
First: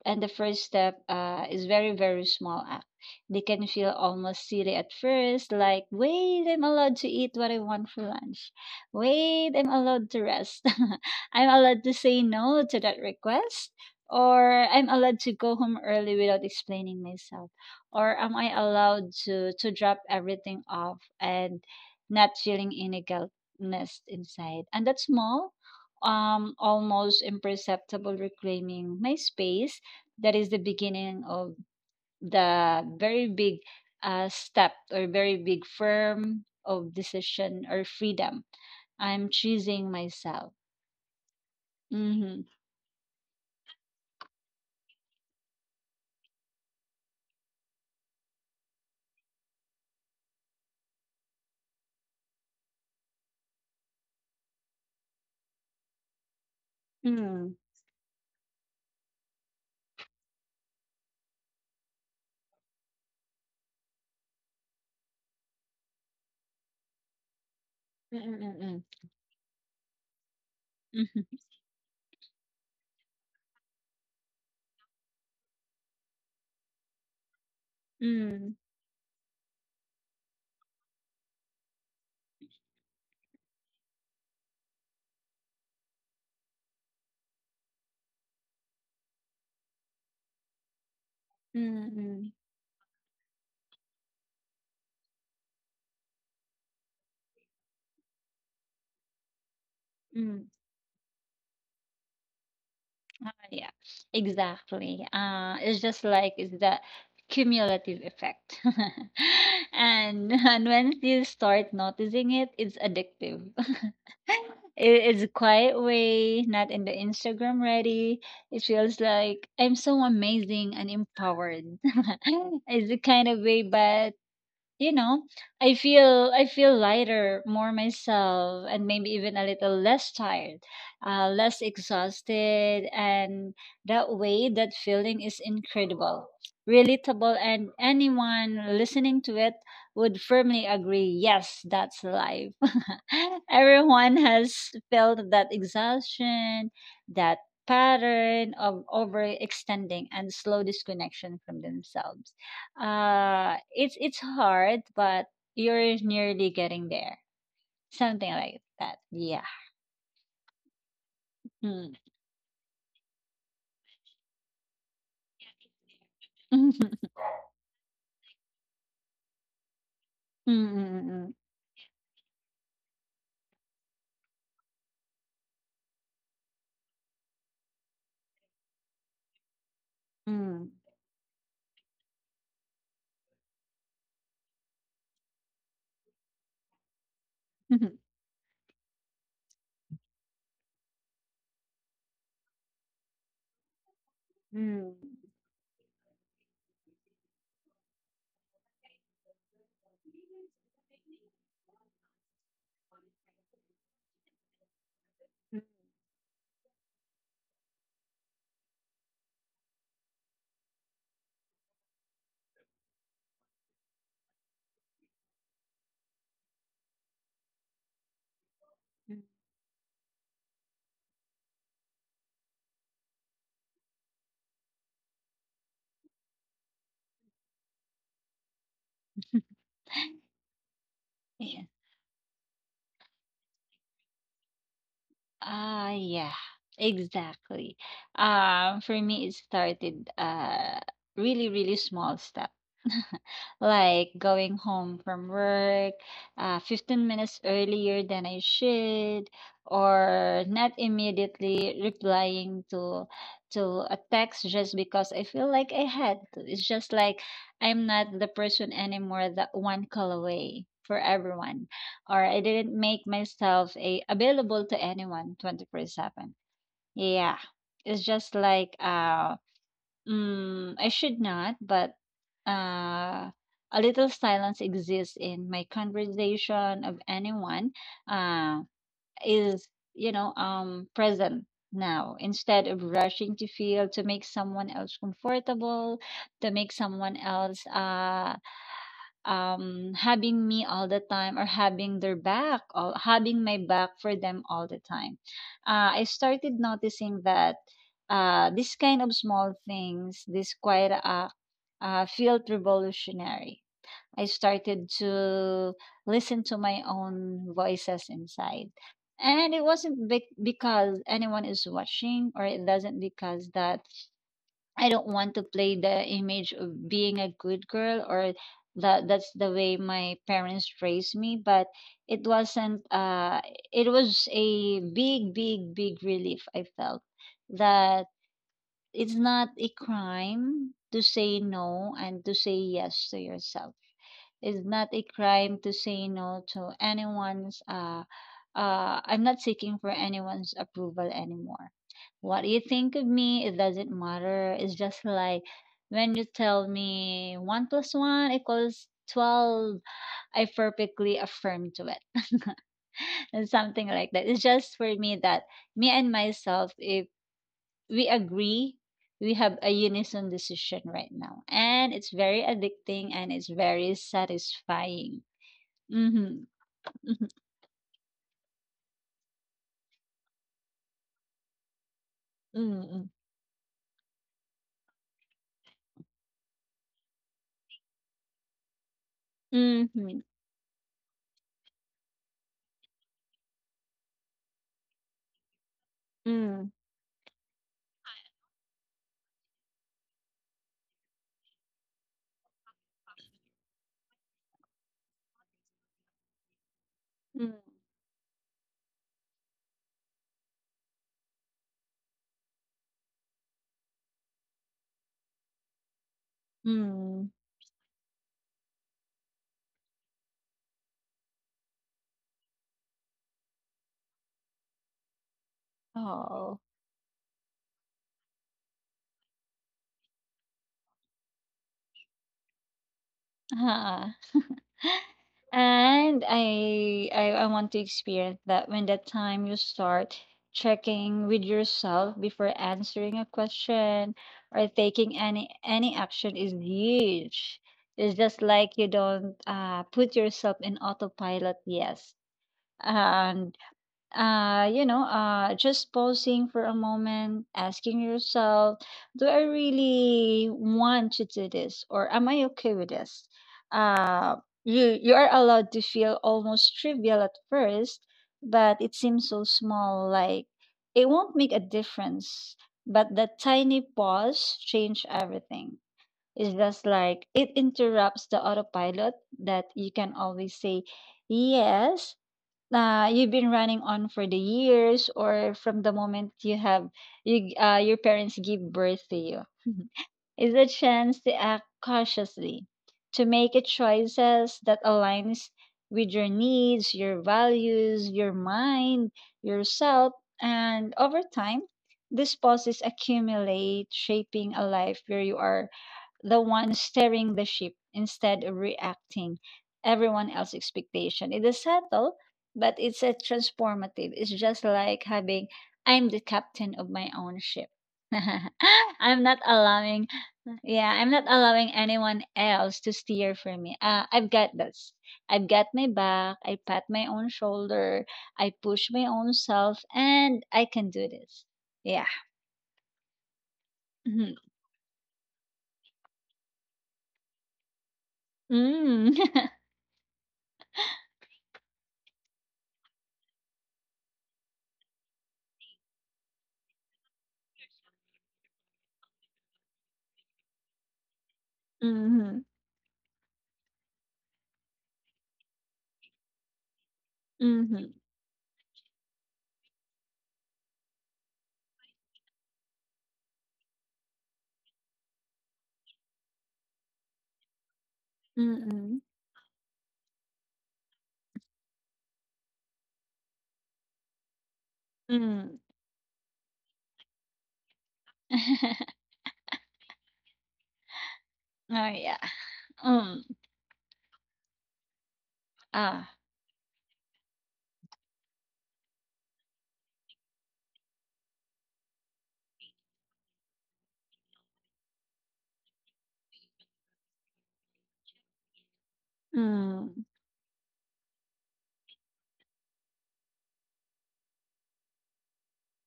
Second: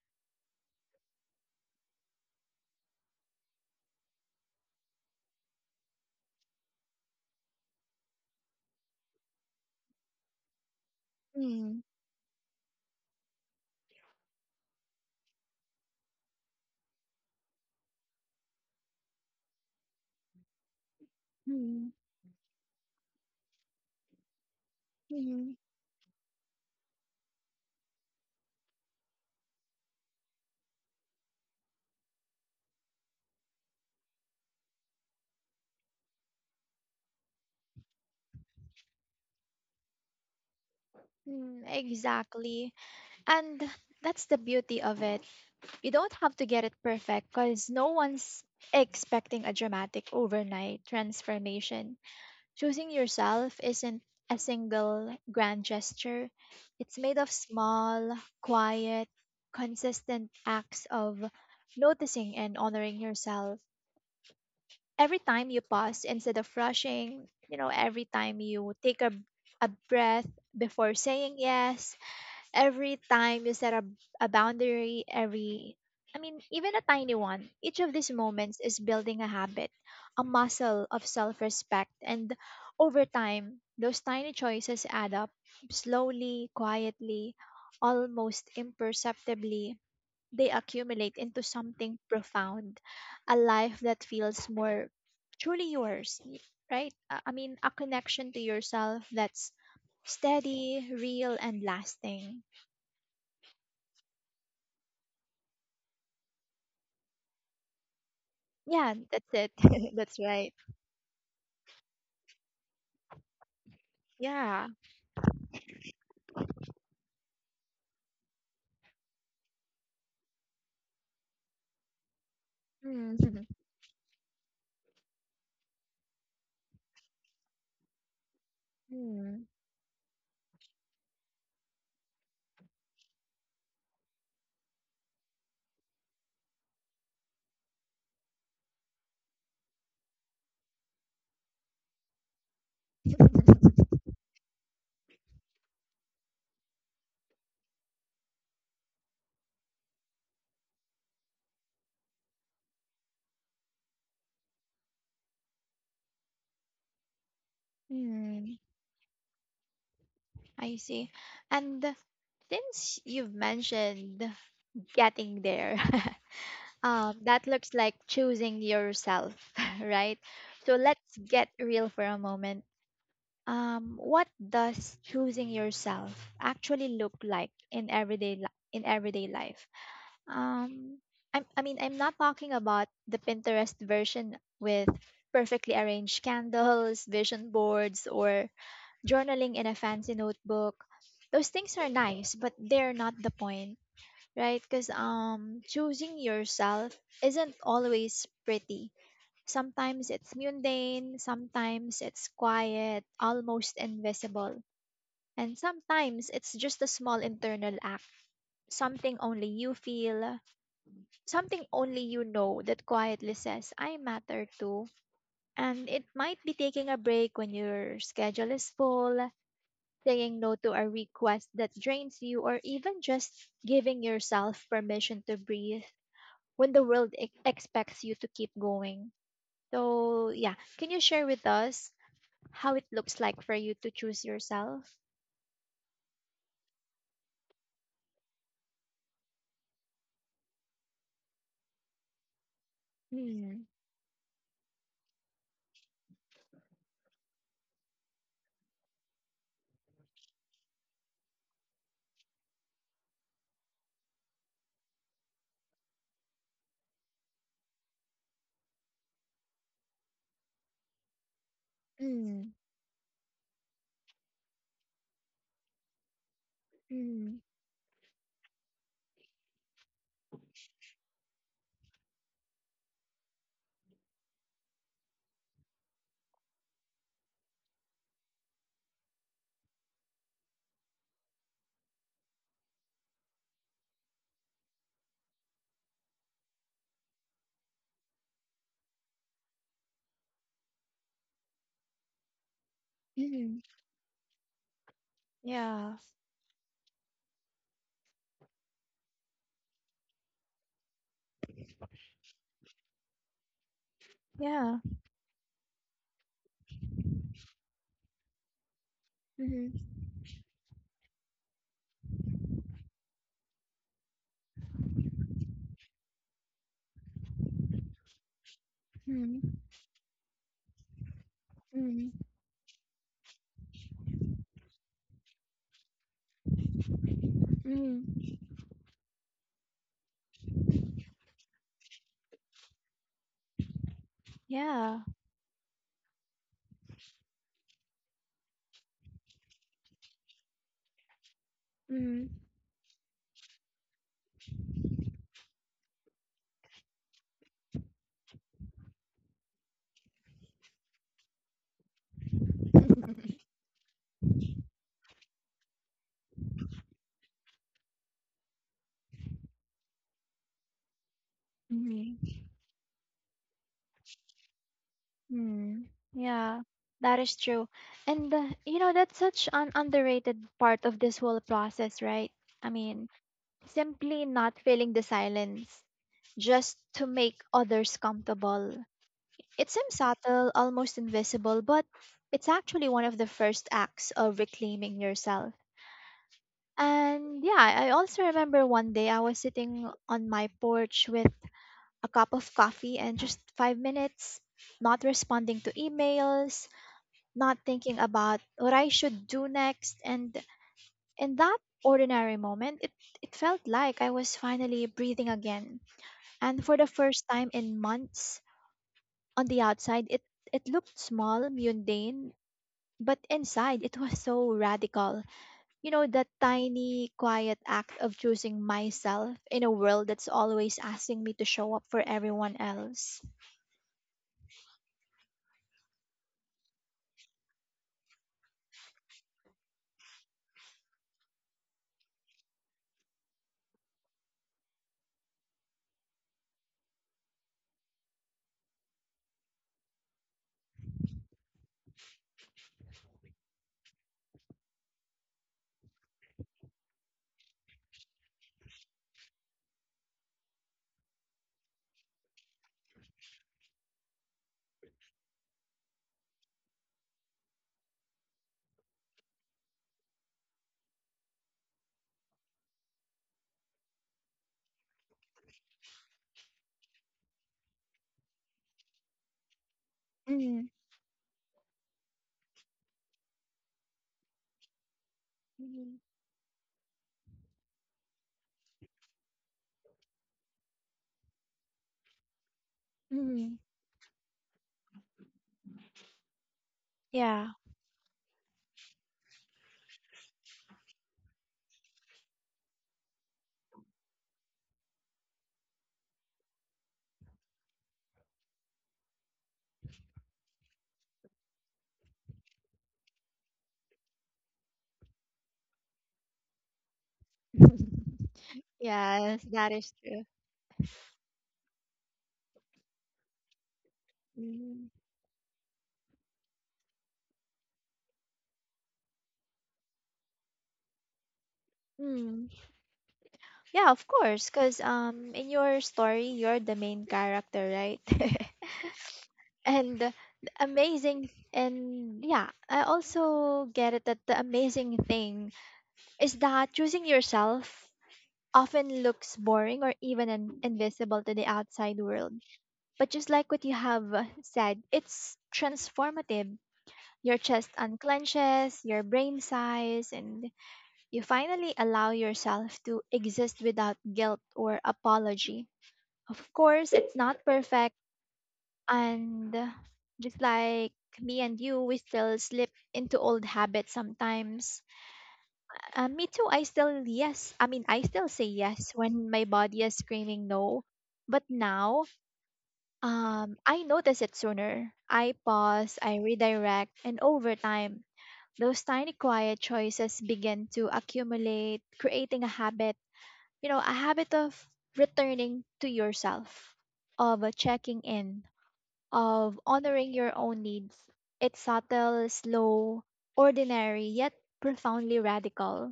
Speaker 2: and the first step is very small act, they can feel almost silly at first, like wait, I'm allowed to eat what I want for lunch, wait, I'm allowed to rest, I'm
Speaker 1: mm,
Speaker 2: allowed to say no to that request or I'm allowed to go home early without explaining myself, or am I allowed to drop everything off and
Speaker 1: mm,
Speaker 2: not feeling any guiltness inside. And that's small,
Speaker 1: mm,
Speaker 2: almost imperceptible reclaiming my space. That is the beginning of the very big step or very big firm of decision or freedom. I'm choosing myself.
Speaker 1: mm.
Speaker 2: Mm-hmm.
Speaker 1: Exactly. And that's the beauty of it. You don't have to get it perfect because no one's expecting a dramatic overnight transformation. Choosing yourself isn't a single grand gesture, it's made of
Speaker 2: Mm-hmm.
Speaker 1: small, quiet, consistent acts of noticing and honoring yourself. Every time you pause instead of rushing, you know, every time you take a breath before saying yes, every time you set a boundary, even a tiny one, each of these
Speaker 2: Mm-hmm.
Speaker 1: moments is building a habit, a muscle of self respect. And over time, those tiny choices add up slowly, quietly, almost imperceptibly. They accumulate into something
Speaker 2: Mm-hmm.
Speaker 1: profound, a life that feels more truly yours, right? A connection to yourself that's
Speaker 2: Mm-hmm.
Speaker 1: steady, real, and lasting.
Speaker 2: Yeah, exactly. It's just like it's the cumulative effect.
Speaker 1: Yeah, that's it. That's
Speaker 2: and,
Speaker 1: right.
Speaker 2: and once you start noticing it, it's addictive.
Speaker 1: Yeah.
Speaker 2: It is a quiet way, not in the Instagram ready. It feels like I'm so amazing and empowered. It's the kind
Speaker 1: Mm.
Speaker 2: of way, but you know, I feel lighter, more myself, and maybe even
Speaker 1: Mm.
Speaker 2: a little less tired, less exhausted, and that way, that feeling is incredible, relatable, and anyone listening to it would firmly agree. Yes, that's life. Everyone has felt that exhaustion, that pattern of overextending and slow disconnection from themselves. It's hard, but you're nearly getting there. Something
Speaker 1: Mm.
Speaker 2: like that. Yeah.
Speaker 1: I see. And
Speaker 2: Mm.
Speaker 1: since you've mentioned getting there, that looks like choosing yourself, right?
Speaker 2: Mm,
Speaker 1: So let's
Speaker 2: mm,
Speaker 1: get real for a moment. What does choosing yourself actually look like in everyday life?
Speaker 2: mm,
Speaker 1: Um, I'm not talking about the Pinterest version with perfectly arranged candles, vision
Speaker 2: mm,
Speaker 1: boards, or journaling in a fancy notebook. Those things are nice, but they're not the point, right? Because
Speaker 2: mm,
Speaker 1: choosing yourself isn't always pretty. Sometimes it's mundane, sometimes it's quiet, almost invisible. And sometimes it's just a small internal act, something only you feel, something only you know that quietly says, I matter too. And it might be taking a break when your schedule is
Speaker 2: mm,
Speaker 1: full, saying no to a request that drains you, or even just giving yourself permission to breathe when the world expects you to keep going. So, yeah, can you share with
Speaker 2: mm.
Speaker 1: us how it looks like for you to choose yourself?
Speaker 2: Ah, yeah, exactly. For me, it started really, really small step.
Speaker 1: Mm,
Speaker 2: Like going home from work 15 minutes earlier than I should, or not immediately replying to to a text just because I feel like I had to. It's just like I'm not the person anymore that one call away for everyone, or I
Speaker 1: mm,
Speaker 2: didn't make myself a available to anyone 24/7.
Speaker 1: mm,
Speaker 2: Yeah. It's just like mm, I should not, but uh a little silence exists in my conversation of anyone uh is, you know, present now, instead of rushing to feel to make someone else comfortable, to make someone else having me all the time or having their back, all having
Speaker 1: mm.
Speaker 2: my back for them all the time.
Speaker 1: Yeah,
Speaker 2: I started noticing that this kind of small things, this quiet act, felt revolutionary. I
Speaker 1: yeah.
Speaker 2: started to listen to my own voices inside, and it
Speaker 1: Mm,
Speaker 2: wasn't because anyone is watching or it doesn't because that I don't want to play the image of being a good girl or that that's the
Speaker 1: mm,
Speaker 2: way my parents raised me, but
Speaker 1: mm,
Speaker 2: it wasn't it was a big relief. I felt that
Speaker 1: mm.
Speaker 2: it's not a crime to say no and to say yes to yourself. It's not
Speaker 1: Yeah.
Speaker 2: a crime to say no to anyone's I'm not seeking for anyone's approval anymore.
Speaker 1: Mhm.
Speaker 2: What you think of me, it doesn't matter. It's just like when you tell me one plus one equals 12, I perfectly affirm to it. And something like that. It's just for me that me and myself, if we agree we have a unison decision right now, and it's
Speaker 1: Mhm.
Speaker 2: very addicting and it's very satisfying.
Speaker 1: Mm.
Speaker 2: Mm-hmm.
Speaker 1: Yeah, that is true. And you know, that's such an underrated part of this whole process, right? I mean, simply not filling the silence just to make others comfortable. It
Speaker 2: Mm-hmm.
Speaker 1: seems
Speaker 2: Mm-hmm.
Speaker 1: subtle, almost invisible, but it's actually one of the first acts of reclaiming yourself.
Speaker 2: Mm-hmm.
Speaker 1: And yeah, I also remember one day I was sitting on my porch with a cup of coffee and just 5 minutes, not responding to emails, not
Speaker 2: Mm-hmm.
Speaker 1: thinking about what I should do next. And in that ordinary moment, it felt like I was finally breathing again. And for the first
Speaker 2: Mm-hmm.
Speaker 1: time in months, on the outside, it looked small, mundane, but inside, it was so radical. You know, that
Speaker 2: Oh.
Speaker 1: tiny, quiet act of choosing myself in a world that's always asking me to show up for everyone else.
Speaker 2: Uh-huh. And I want to experience that. When that time you start checking with yourself before answering a question or taking any action is huge. It's just like you don't put yourself in autopilot. Yes, and you know, just pausing for a moment, asking yourself, do I really want to do this, or am I okay with this? uh you you are allowed to feel almost trivial at first, but it seems so small like it won't make a difference. But that tiny pause change everything. It's just like it interrupts the autopilot that you can always
Speaker 1: Mm.
Speaker 2: say yes. Uh, you've been running on for the years, or from the moment you have your parents give birth to you, is a chance to act cautiously, to
Speaker 1: Mhm.
Speaker 2: make a choices that aligns with your needs, your
Speaker 1: Yeah.
Speaker 2: values, your mind, yourself. And over time, these pauses accumulate, shaping a life where you are the one steering the ship instead of reacting everyone else's expectation. It is subtle, but it's a transformative. It's just like having I'm the captain of my own ship. I'm
Speaker 1: Yes,
Speaker 2: not
Speaker 1: that is
Speaker 2: allowing
Speaker 1: true.
Speaker 2: yeah, I'm not allowing anyone else to steer for me. I've got
Speaker 1: Mhm.
Speaker 2: this. I've got my back. I pat my own shoulder. I push my own self, and I can do this. Yeah.
Speaker 1: Mm. Yeah, of
Speaker 2: Mm-hmm.
Speaker 1: course, because in your story, you're the main character, right?
Speaker 2: Mm-hmm.
Speaker 1: And yeah, I also get it that the amazing thing is that choosing yourself often looks boring or even invisible to the outside world. But just like what you have said, it's transformative. Your chest
Speaker 2: Mm-hmm.
Speaker 1: unclenches, your brain sighs, and you finally allow yourself to exist without guilt or apology. Of course, it's not perfect,
Speaker 2: Mm,
Speaker 1: and just like me and you, we still slip into old habits sometimes.
Speaker 2: mm.
Speaker 1: Me too. I still, yes, I still say yes when my body is screaming no. But
Speaker 2: Oh,
Speaker 1: now,
Speaker 2: yeah. Mm.
Speaker 1: I notice it sooner. I pause, I
Speaker 2: Ah.
Speaker 1: redirect, and over time, those tiny quiet choices begin to accumulate, creating a habit a habit of returning to yourself, of checking in, of
Speaker 2: Mm.
Speaker 1: honoring your own needs. It's subtle, slow, ordinary, yet profoundly radical.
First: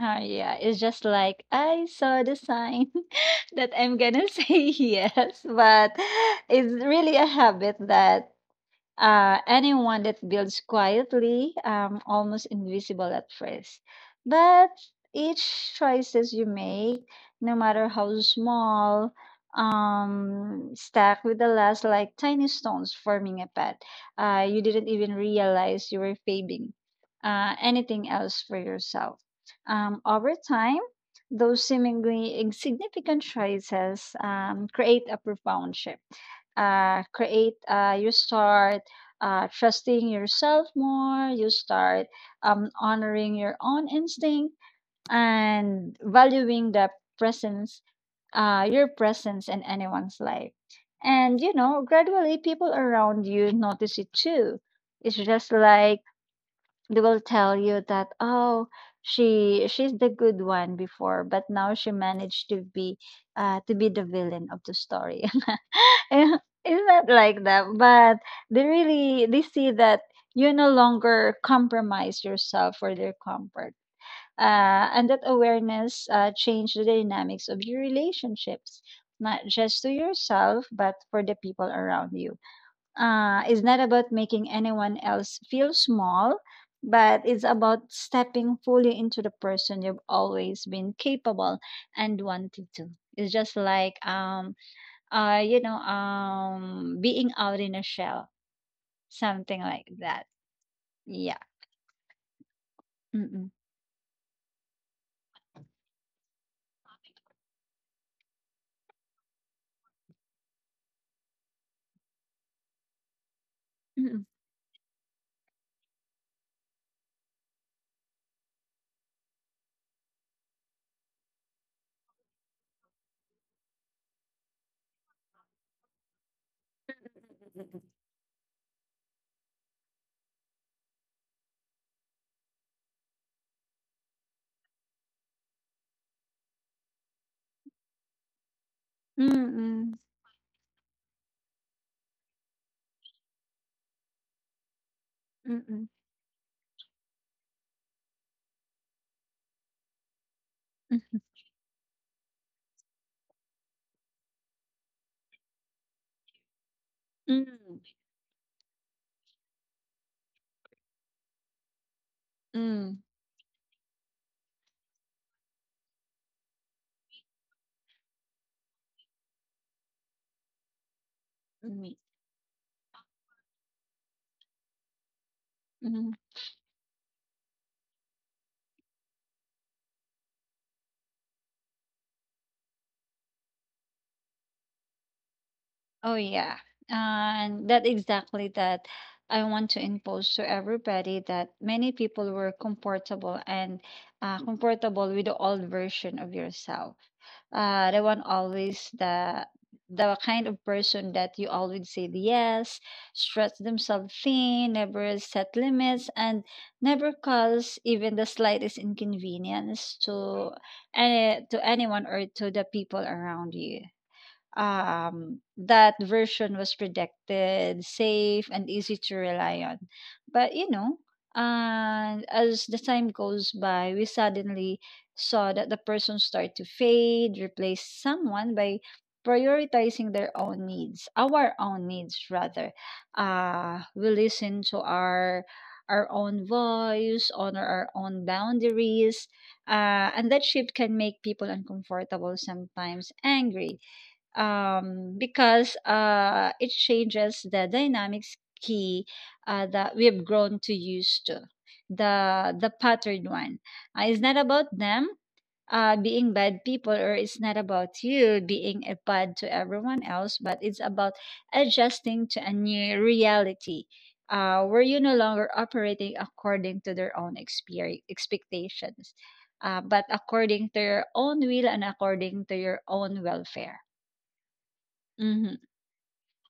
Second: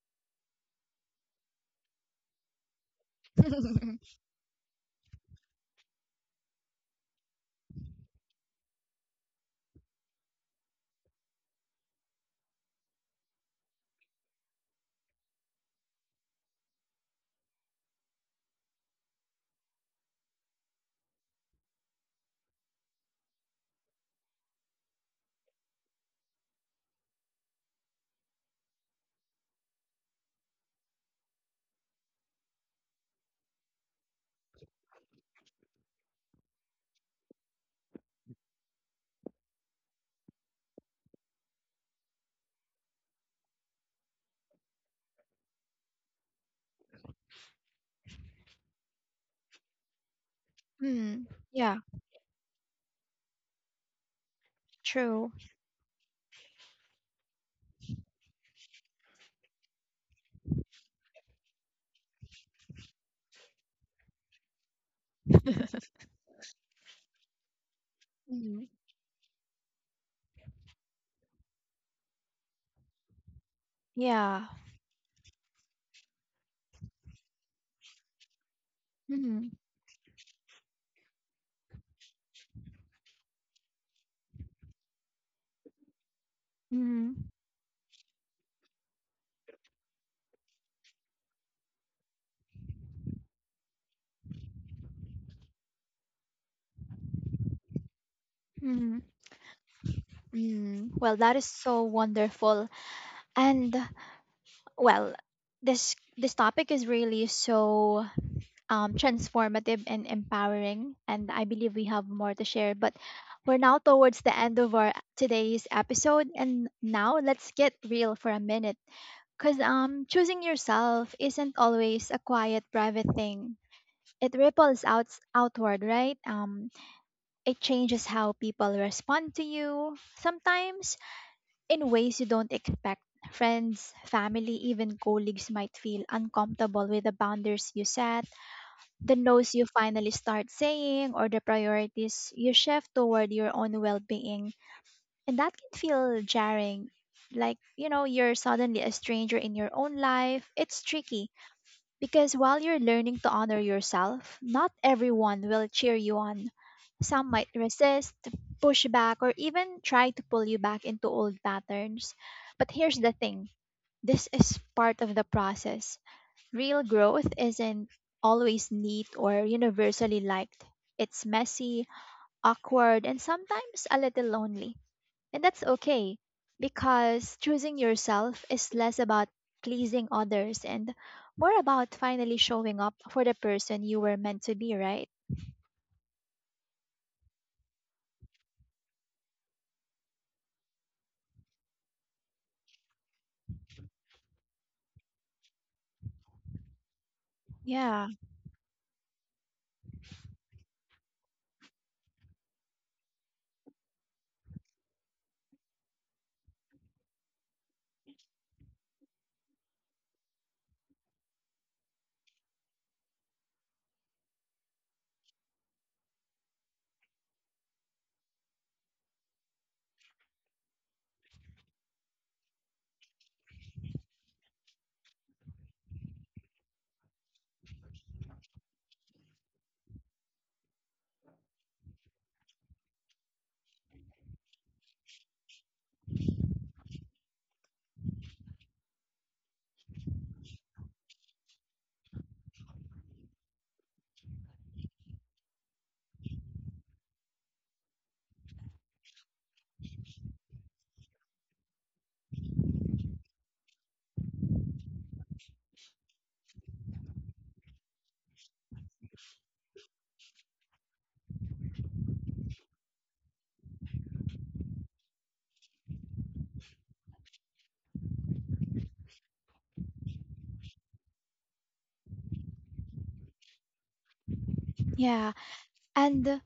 Speaker 2: Oh, yeah. It's just like I saw the sign that I'm gonna say yes, but it's really a habit that anyone that builds quietly, almost invisible at first. But each choices you make, no matter how small, stack with the last like tiny stones forming a path. You didn't even realize you were paving anything else for yourself. Over time, those seemingly insignificant choices create a profound shift create you start trusting yourself more, you start honoring your own instinct and valuing the presence, your presence in anyone's life.
Speaker 1: Hmm.
Speaker 2: And you
Speaker 1: Yeah.
Speaker 2: know, gradually people around you notice it too. It's
Speaker 1: True.
Speaker 2: just like they will tell you that, oh, she's the good one before, but now she managed to be to be the villain of the story. Eh, it's not like that, but they
Speaker 1: Mhm.
Speaker 2: really they see that you no longer compromise yourself for their comfort.
Speaker 1: Yeah.
Speaker 2: And that awareness changed the dynamics of your relationships, not
Speaker 1: Mm-hmm.
Speaker 2: just to yourself, but for the people around you. It's not about making anyone else feel small, but
Speaker 1: Mm-hmm.
Speaker 2: it's about stepping fully into the person you've always been capable and wanted to. It's just like being out in a shell,
Speaker 1: Mm-hmm.
Speaker 2: something like that.
Speaker 1: Mm. Well,
Speaker 2: Yeah.
Speaker 1: that is so wonderful.
Speaker 2: Mm-mm.
Speaker 1: And well, this topic is really so transformative and empowering. And I believe we have more to share. But we're now
Speaker 2: Mm-mm.
Speaker 1: towards the end of our today's episode. And now let's get real for a minute. Because choosing yourself isn't always a quiet, private thing. It ripples out outward, right? It changes how people respond to you, sometimes in ways you don't expect. Friends, family, even colleagues might feel uncomfortable with the boundaries you set, the no's you
Speaker 2: Mm-mm.
Speaker 1: finally start saying, or the priorities you shift toward your own well-being. And that can
Speaker 2: Mm-mm.
Speaker 1: feel jarring, like you know you're suddenly a stranger in your own life. It's
Speaker 2: Mm-mm.
Speaker 1: tricky because while you're learning to honor yourself, not everyone will cheer you on. Some might resist, push back, or even try to pull you back into old patterns. But here's
Speaker 2: Mm-mm.
Speaker 1: the thing, this is part of the process. Real growth isn't always neat or universally liked. It's messy, awkward, and sometimes a little lonely. And that's
Speaker 2: Mm-mm.
Speaker 1: okay, because choosing yourself is less about pleasing others and more about finally showing up for the person you were meant to be, right?
Speaker 2: Oh yeah. And that exactly that I want to impose to everybody that many people were comfortable and comfortable with the old version of yourself. The
Speaker 1: Yeah,
Speaker 2: one always the kind of person that you always say yes, stretch themselves thin, never set limits, and never cause even the slightest inconvenience to anyone or to the people around you that version was predicted, safe, and easy to rely on. But you know, and as the time goes by, we suddenly saw that the person start to fade, replace someone by prioritizing their own needs, our own needs rather. We listen to our own voice, honor our own boundaries, and that shift can make people uncomfortable sometimes, angry because it changes the dynamics key that we've grown to used to the pattern one it's not about them being bad people or it's not about you being a bad to everyone else but it's about adjusting to a new reality where you no longer operating according to their own expectations but according to your own will and according to your own welfare.
Speaker 1: yeah.
Speaker 2: Mm-hmm.
Speaker 1: And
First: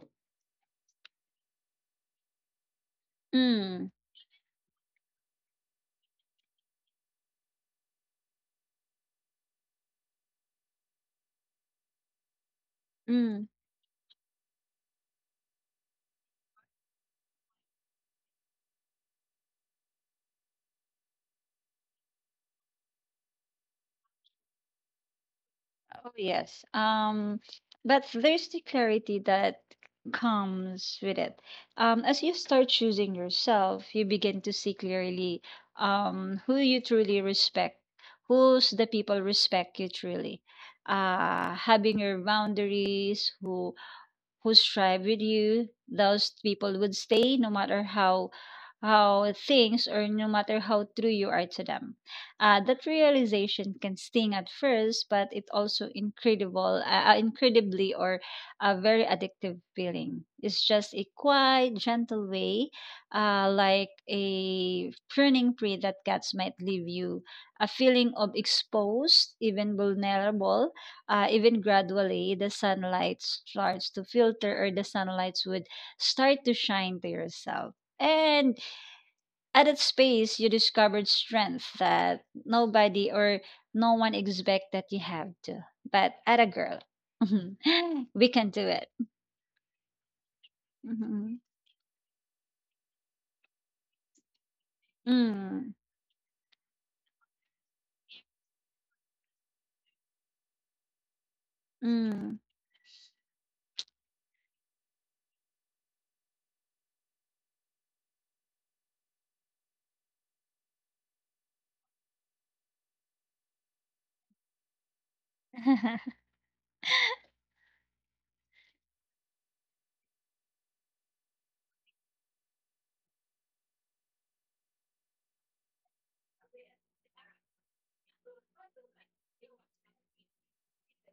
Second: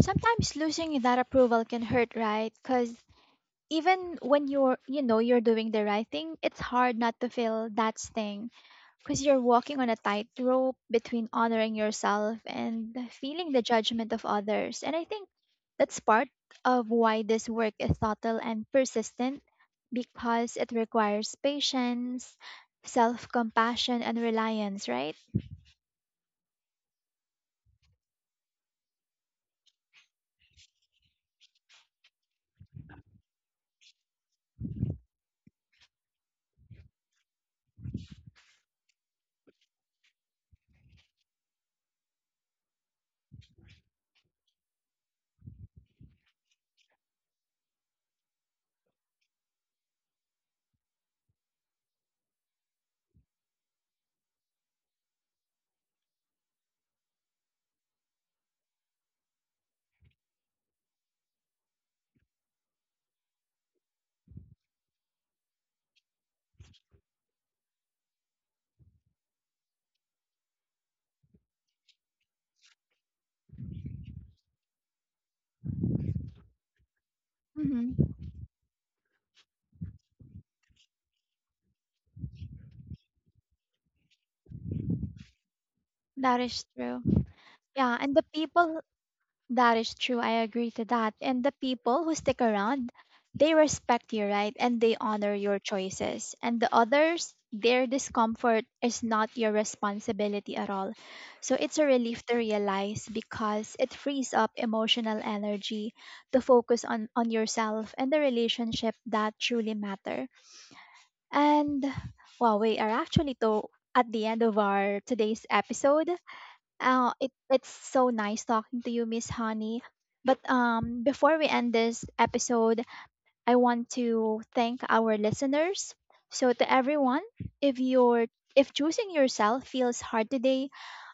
Speaker 1: sometimes losing that approval can hurt, right? Because
Speaker 2: Mm,
Speaker 1: even when you're, you know, you're doing the right thing, it's hard not to feel that sting, because you're walking on a tightrope between honoring yourself and
Speaker 2: mm.
Speaker 1: feeling the judgment of others. And I think that's part of why this work is subtle and persistent, because it requires patience, self compassion, and reliance, right?
Speaker 2: Oh, yes. But there's the clarity that comes with it. As you start choosing yourself, you begin to see clearly who you truly respect, who's the people respect you truly. Having your boundaries, who strive with you, those people would stay no matter how things or no matter how true you are to them. That realization can sting at first, but it also incredible, incredibly or a very addictive feeling. It's just a quiet, gentle way, like a pruning tree that cats might leave you, a feeling of exposed, even vulnerable, even gradually the sunlight starts to filter or the sunlight would start to shine to yourself
Speaker 1: Hmm.
Speaker 2: and at that space you discovered strength that nobody or no one expect that you have to but
Speaker 1: That
Speaker 2: at a
Speaker 1: is
Speaker 2: girl
Speaker 1: true. Yeah, and the
Speaker 2: we can do
Speaker 1: people,
Speaker 2: it.
Speaker 1: that is true. I agree to that. And
Speaker 2: Mhm.
Speaker 1: the people who stick around, they respect you, right? And they honor your
Speaker 2: Mm,
Speaker 1: choices. And the others, their discomfort is not your responsibility at all. So it's a relief to
Speaker 2: mm.
Speaker 1: realize, because it frees up emotional energy to focus on yourself and the relationship that truly matter. And wow, we are actually to at the end of our today's episode. Oh, it's so nice talking to you, Miss Honey. But before we end this episode, I want to thank our listeners. So to everyone, if you're, if choosing yourself feels hard today,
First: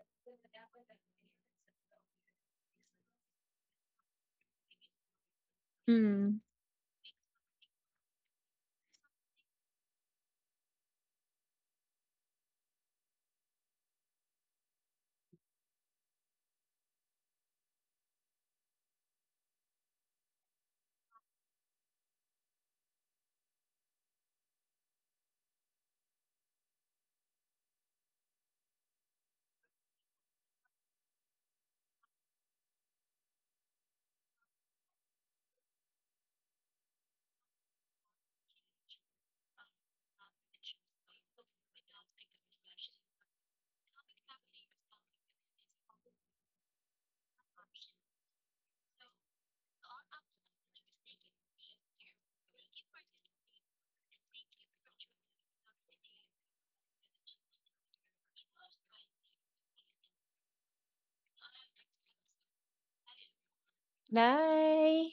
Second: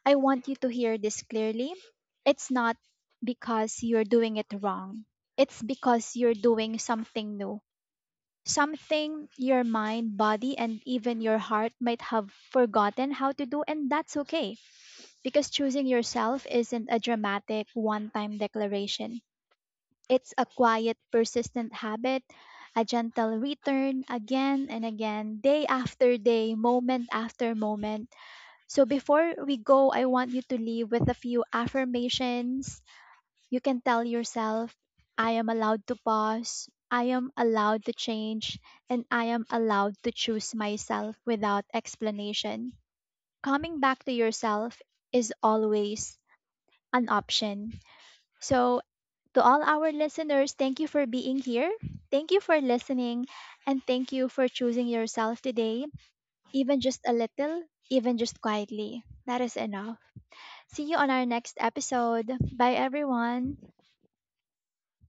Speaker 1: I want you to hear this clearly. It's not because you're doing it wrong. It's because you're
Speaker 2: Mm.
Speaker 1: doing something new. Something your mind, body, and even your heart might have forgotten how to do, and that's okay, because choosing yourself isn't a dramatic one time declaration, it's a quiet, persistent habit, a gentle return again and again, day after day, moment after moment. So before we go, I want you to leave with a few affirmations. You can tell yourself, I am allowed to pause. I am allowed to change, and I am allowed to choose myself without explanation. Coming back to yourself is always an option. So, to all our listeners, thank you for being here. Thank you for listening. And thank you for choosing yourself today, even just a little, even just quietly. That is enough. See you on our next episode. Bye, everyone.
Speaker 2: Bye.